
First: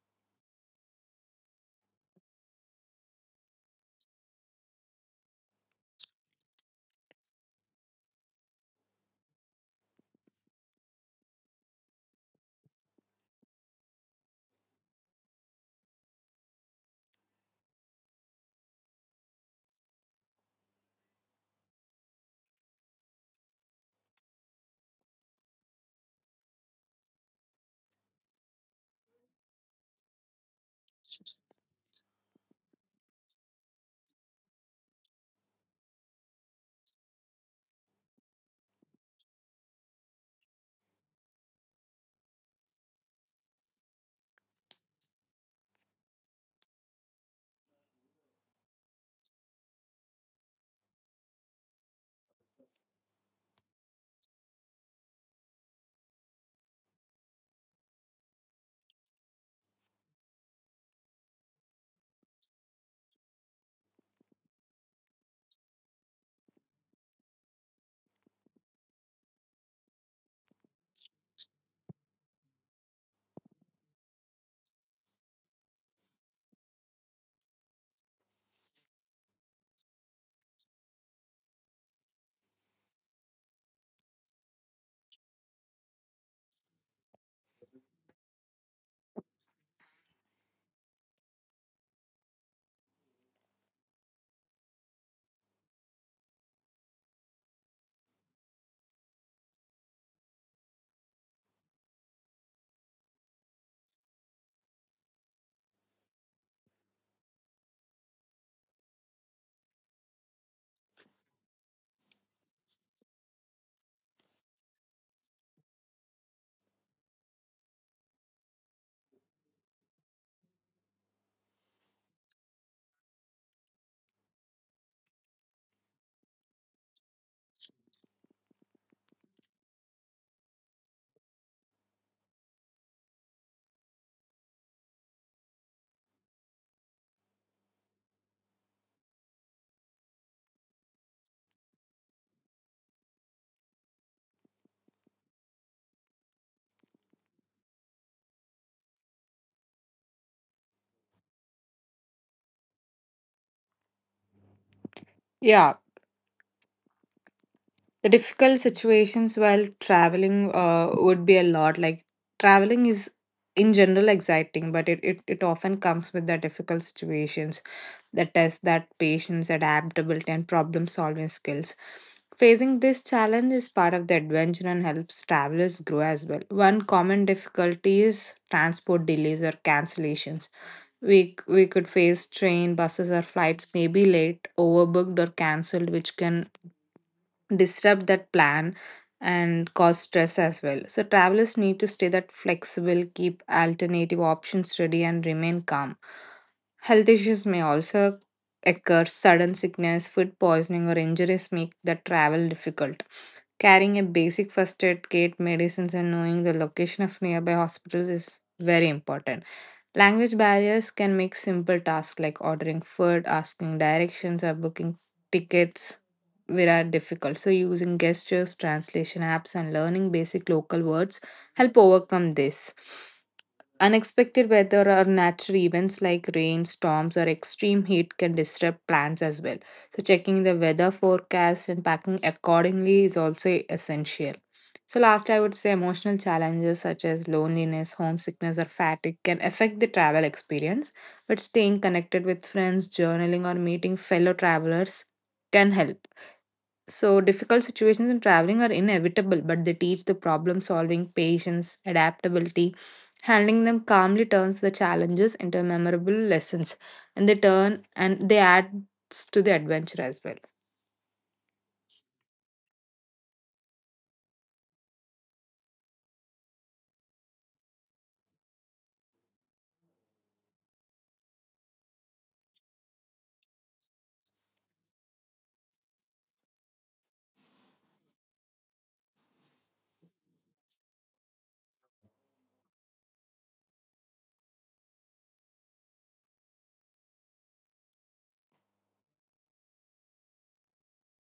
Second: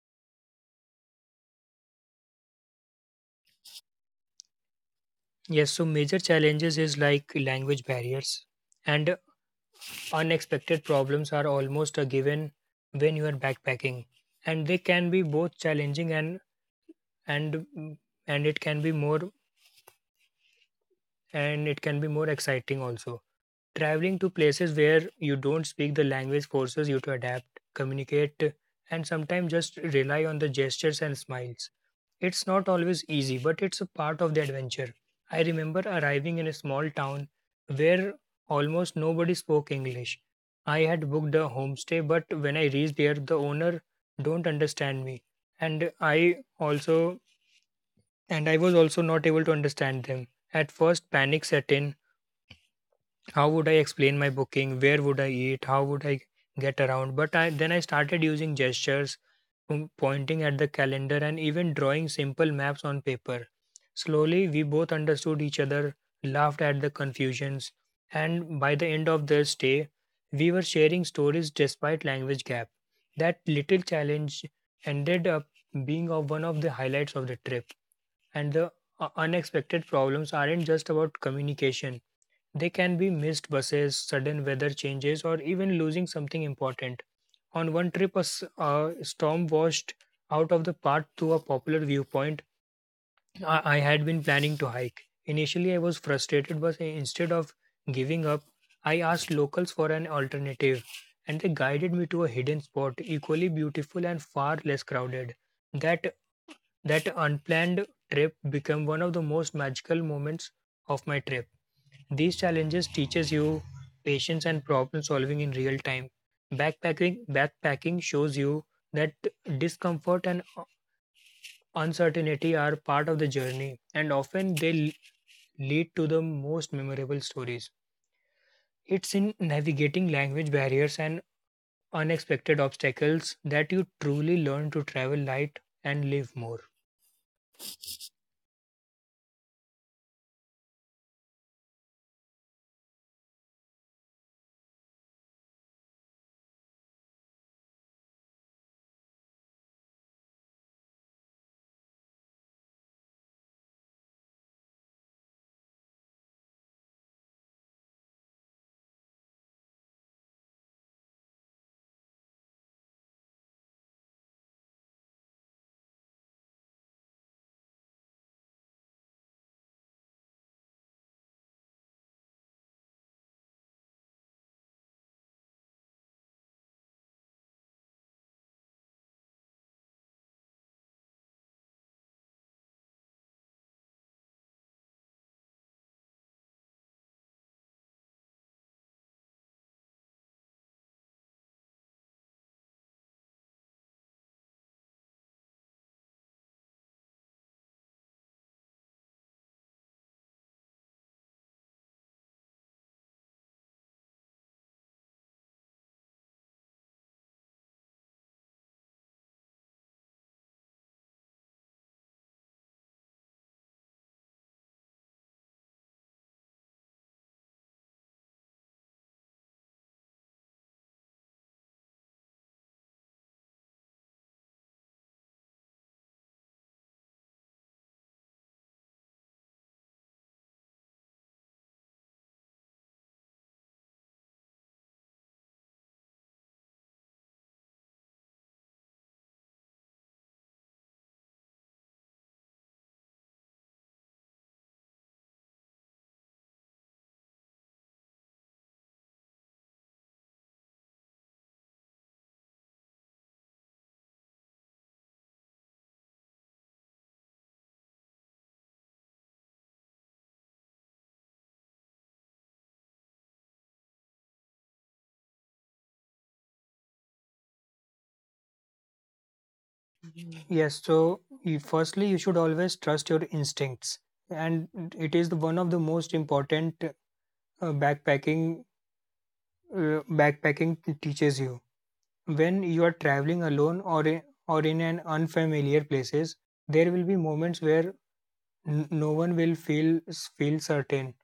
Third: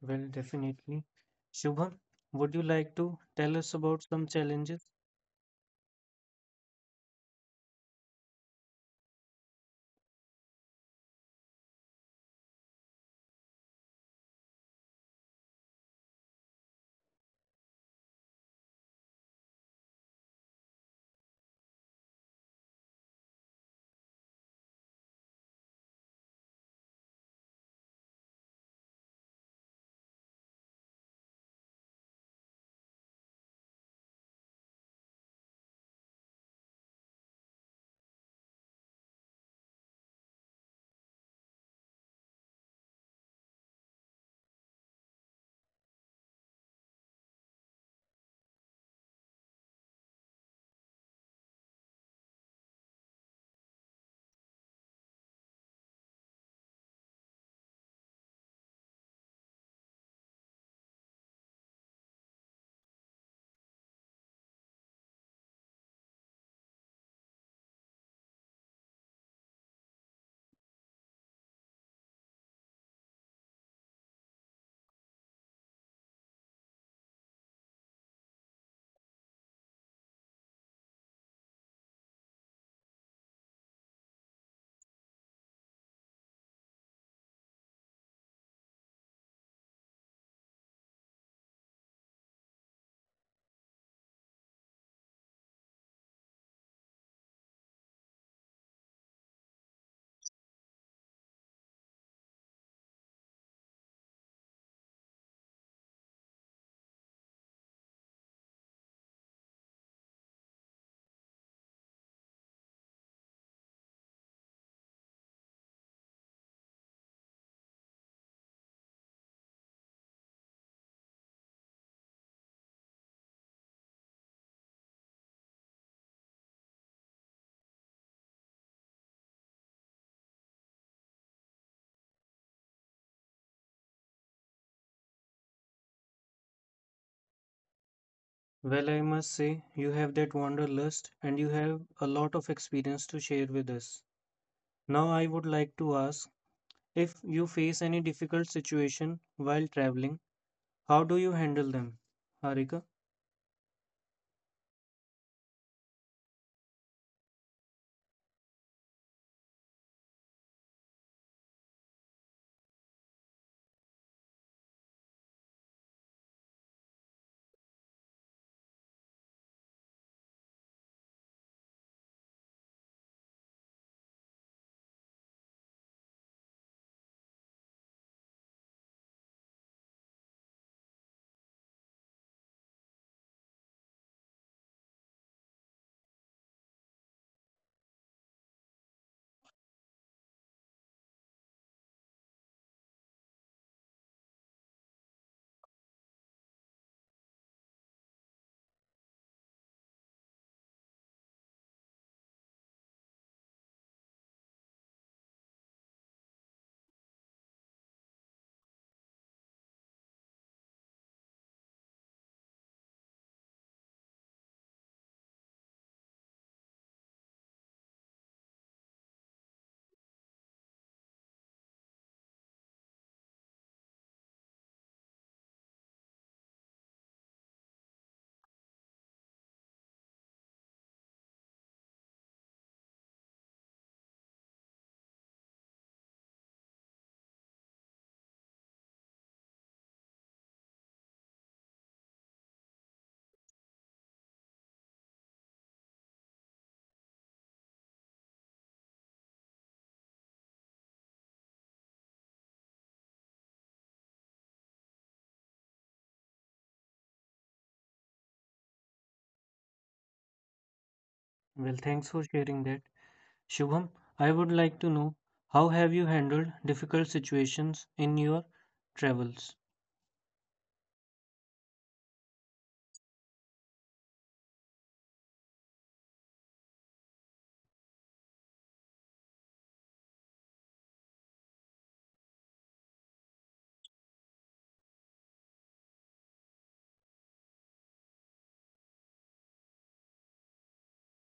Speaker 1: Well, definitely. Shubham, would you like to tell us about some challenges?
Speaker 3: Yes, so major challenges is like language barriers and unexpected problems are almost a given when you are backpacking, and they can be both challenging and mm, and it can be more exciting also. Traveling to places where you don't speak the language forces you to adapt, communicate, and sometimes just rely on the gestures and smiles. It's not always easy, but it's a part of the adventure. I remember arriving in a small town where almost nobody spoke English. I had booked a homestay, but when I reached there, the owner don't understand me, and I also and I was also not able to understand them. At first, panic set in. How would I explain my booking? Where would I eat? How would I get around? But I then I started using gestures, pointing at the calendar, and even drawing simple maps on paper. Slowly, we both understood each other, laughed at the confusions, and by the end of the stay, we were sharing stories despite language gap. That little challenge ended up being of one of the highlights of the trip, and the unexpected problems aren't just about communication. They can be missed buses, sudden weather changes, or even losing something important. On one trip, a storm washed out of the path to a popular viewpoint I had been planning to hike. Initially, I was frustrated, but instead of giving up, I asked locals for an alternative, and they guided me to a hidden spot equally beautiful and far less crowded. That that unplanned trip became one of the most magical moments of my trip. These challenges teaches you patience and problem solving in real time. Backpacking shows you that discomfort and uncertainty are part of the journey, and often they lead to the most memorable stories. It's in navigating language barriers and unexpected obstacles that you truly learn to travel light and live more.
Speaker 1: Well, I must say you have that wanderlust and you have a lot of experience to share with us. Now, I would like to ask if you face any difficult situation while traveling, how do you handle them? Harika?
Speaker 2: Yeah, the difficult situations while traveling would be a lot like traveling is in general exciting, but it often comes with the difficult situations that test that patience, adaptability, and problem solving skills. Facing this challenge is part of the adventure and helps travelers grow as well. One common difficulty is transport delays or cancellations. We could face train, buses, or flights may be late, overbooked, or cancelled, which can disrupt that plan and cause stress as well. So travelers need to stay that flexible, keep alternative options ready, and remain calm. Health issues may also occur. Sudden sickness, food poisoning, or injuries make the travel difficult. Carrying a basic first aid kit, medicines, and knowing the location of nearby hospitals is very important. Language barriers can make simple tasks like ordering food, asking directions, or booking tickets where are difficult. So, using gestures, translation apps, and learning basic local words help overcome this. Unexpected weather or natural events like rain, storms, or extreme heat can disrupt plans as well. So, checking the weather forecast and packing accordingly is also essential. So, last, I would say emotional challenges such as loneliness, homesickness, or fatigue can affect the travel experience, but staying connected with friends, journaling, or meeting fellow travelers can help. So, difficult situations in traveling are inevitable, but they teach the problem solving, patience, adaptability. Handling them calmly turns the challenges into memorable lessons, and they turn and they add to the adventure as well.
Speaker 1: Well, thanks for sharing that. Shubham, I would like to know how have you handled difficult situations in your travels?
Speaker 3: Yes, so you, firstly, you should always trust your instincts, and it is the, one of the most important backpacking, backpacking teaches you. When you are traveling alone or in an unfamiliar places, there will be moments where no one will feel certain,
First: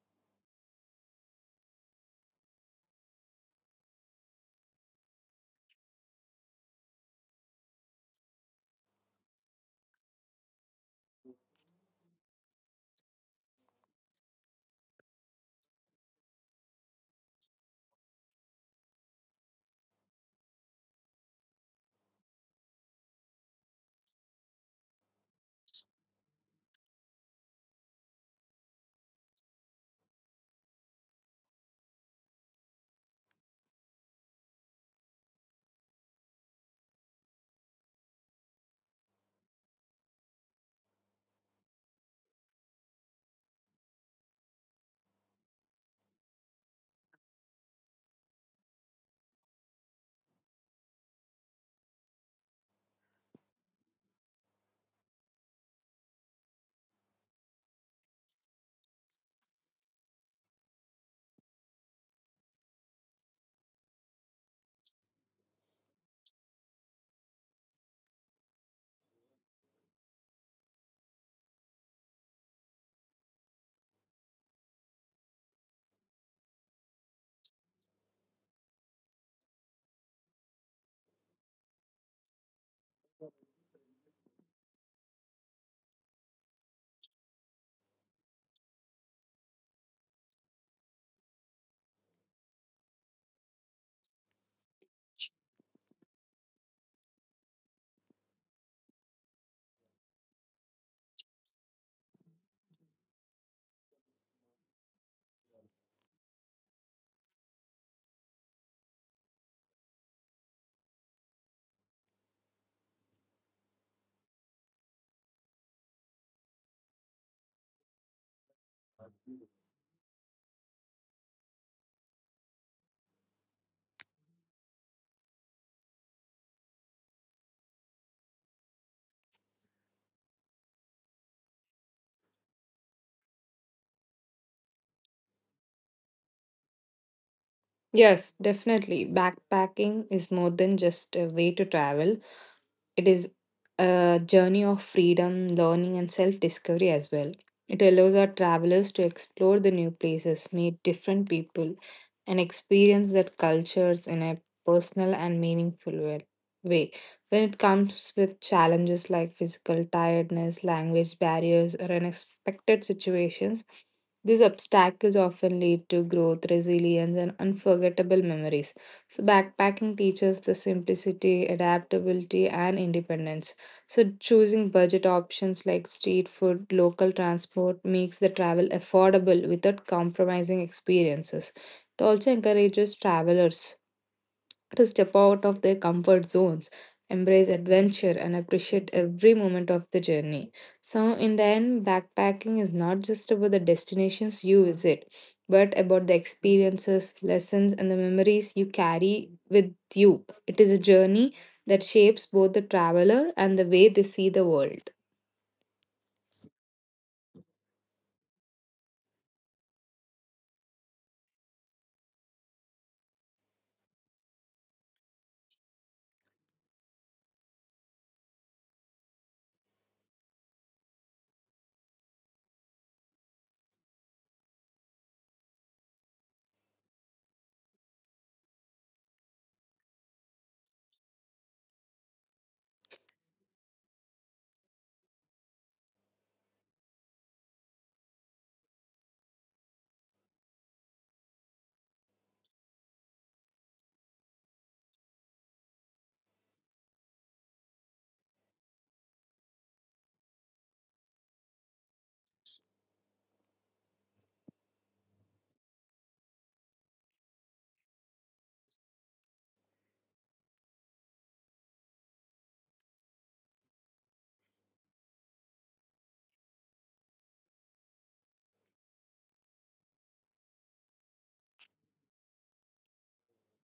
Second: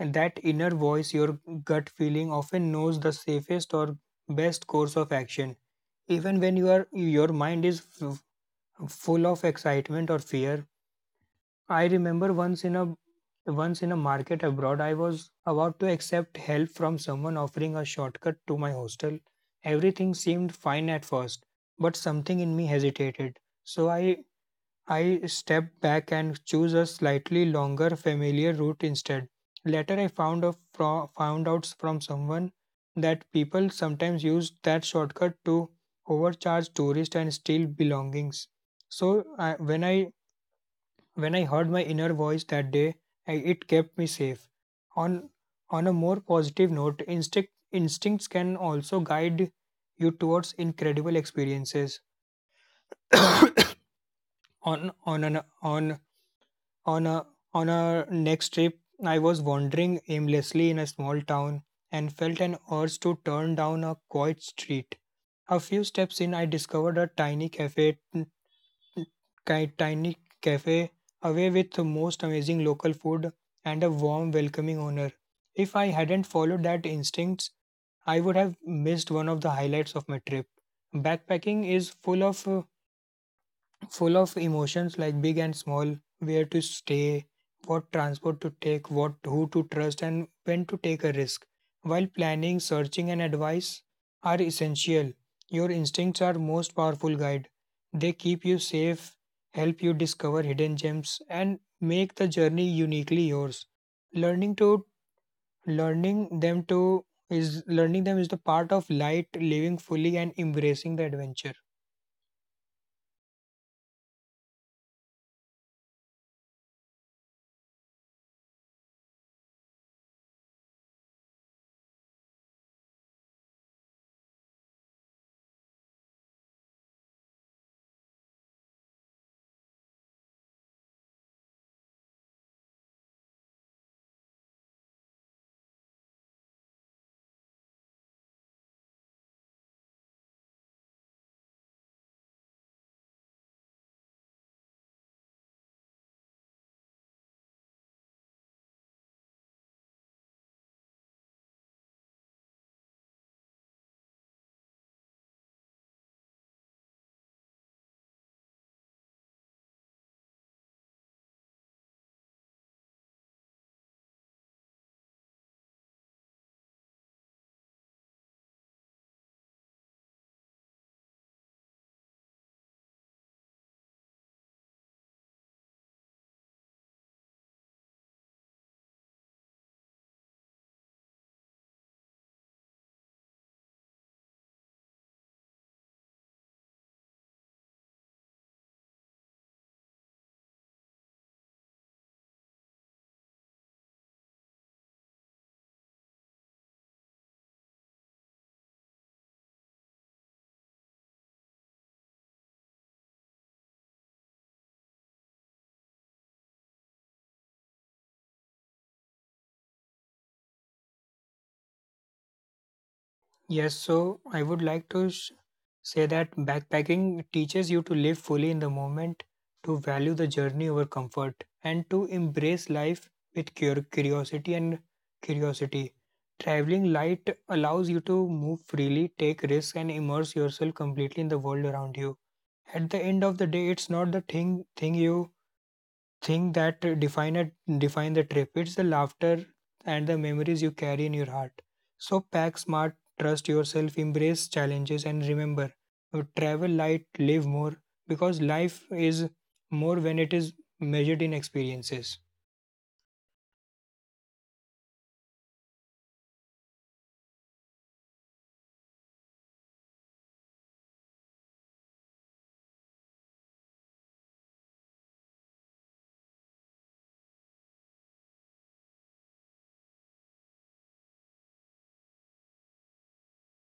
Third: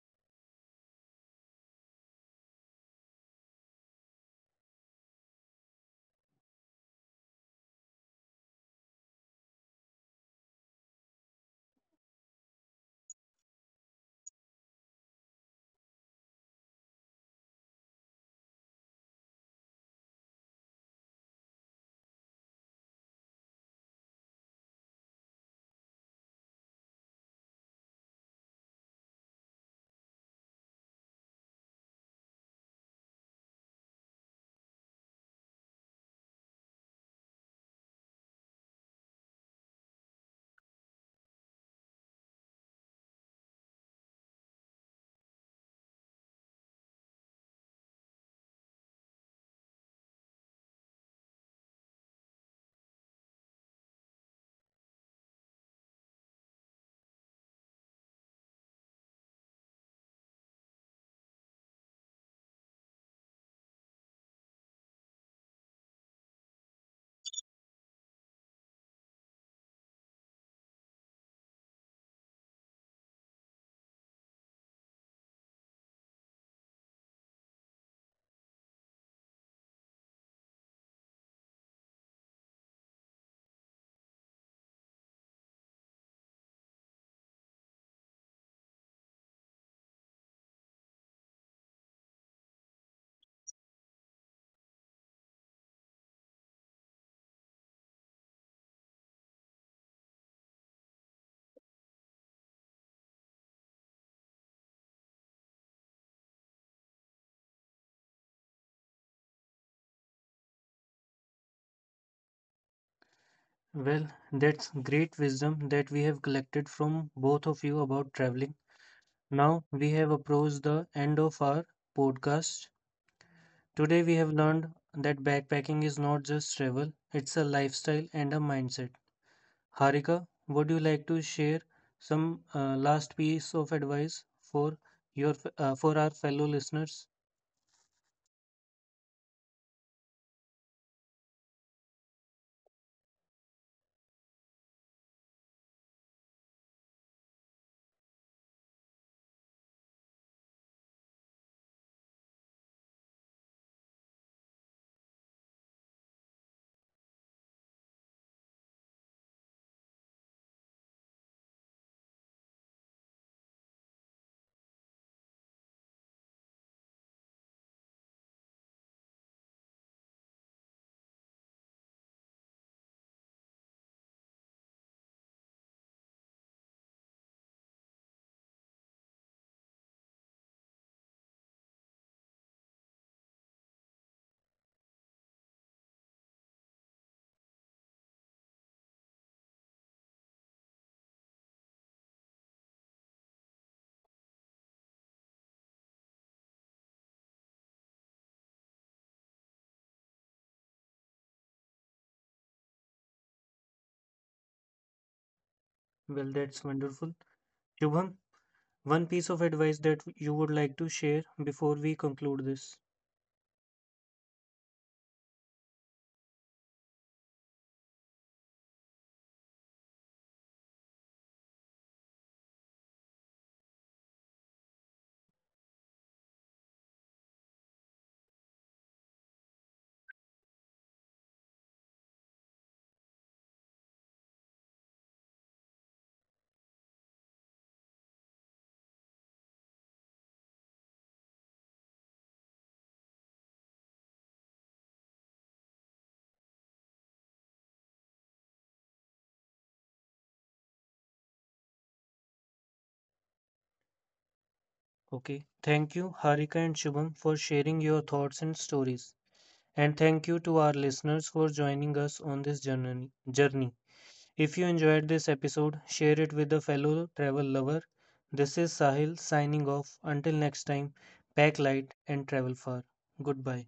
Speaker 3: and that inner voice, your gut feeling, often knows the safest or best course of action, even when your mind is full of excitement or fear. I remember once in a market abroad, I was about to accept help from someone offering a shortcut to my hostel. Everything seemed fine at first, but something in me hesitated. So I stepped back and chose a slightly longer familiar route instead. Later I found out from someone that people sometimes use that shortcut to overcharge tourists and steal belongings. So I, when I heard my inner voice that day, I, it kept me safe. On on a more positive note, instincts can also guide you towards incredible experiences. On an on a on a next trip, I was wandering aimlessly in a small town and felt an urge to turn down a quiet street. A few steps in, I discovered a tiny ki- tiny cafe away with the most amazing local food and a warm, welcoming owner. If I hadn't followed that instincts, I would have missed one of the highlights of my trip. Backpacking is full of emotions like big and small: where to stay, what transport to take, what who to trust and when to take a risk. While planning, searching and advice are essential, your instincts are most powerful guide. They keep you safe, help you discover hidden gems and make the journey uniquely yours. Learning to learning them to is learning them is the part of light living fully and embracing the adventure.
Speaker 1: Well, that's great wisdom that we have collected from both of you about traveling. Now we have approached the end of our podcast. Today we have learned that backpacking is not just travel, it's a lifestyle and a mindset. Harika, would you like to share some last piece of advice for your for our fellow listeners?
Speaker 2: Yes, definitely. Backpacking is more than just a way to travel, it is a journey of freedom, learning, and self discovery as well. It allows our travelers to explore the new places, meet different people, and experience their cultures in a personal and meaningful way. When it comes with challenges like physical tiredness, language barriers, or unexpected situations, these obstacles often lead to growth, resilience, and unforgettable memories. So, backpacking teaches the simplicity, adaptability, and independence. So, choosing budget options like street food, local transport makes the travel affordable without compromising experiences. It also encourages travelers to step out of their comfort zones, embrace adventure, and appreciate every moment of the journey. So, in the end, backpacking is not just about the destinations you visit, but about the experiences, lessons, and the memories you carry with you. It is a journey that shapes both the traveler and the way they see the world.
Speaker 1: Well, that's wonderful. Shubham, one piece of advice that you would like to share before we conclude this.
Speaker 3: Yes, so I would like to say that backpacking teaches you to live fully in the moment, to value the journey over comfort, and to embrace life with curiosity and curiosity. Traveling light allows you to move freely, take risks, and immerse yourself completely in the world around you. At the end of the day, it's not the thing that define the trip. It's the laughter and the memories you carry in your heart. So pack smart, trust yourself, embrace challenges, and remember, travel light, live more, because life is more when it is measured in experiences.
Speaker 1: Okay. Thank you, Harika and Shubham, for sharing your thoughts and stories. And thank you to our listeners for joining us on this journey. If you enjoyed this episode, share it with a fellow travel lover. This is Sahil signing off. Until next time, pack light and travel far. Goodbye.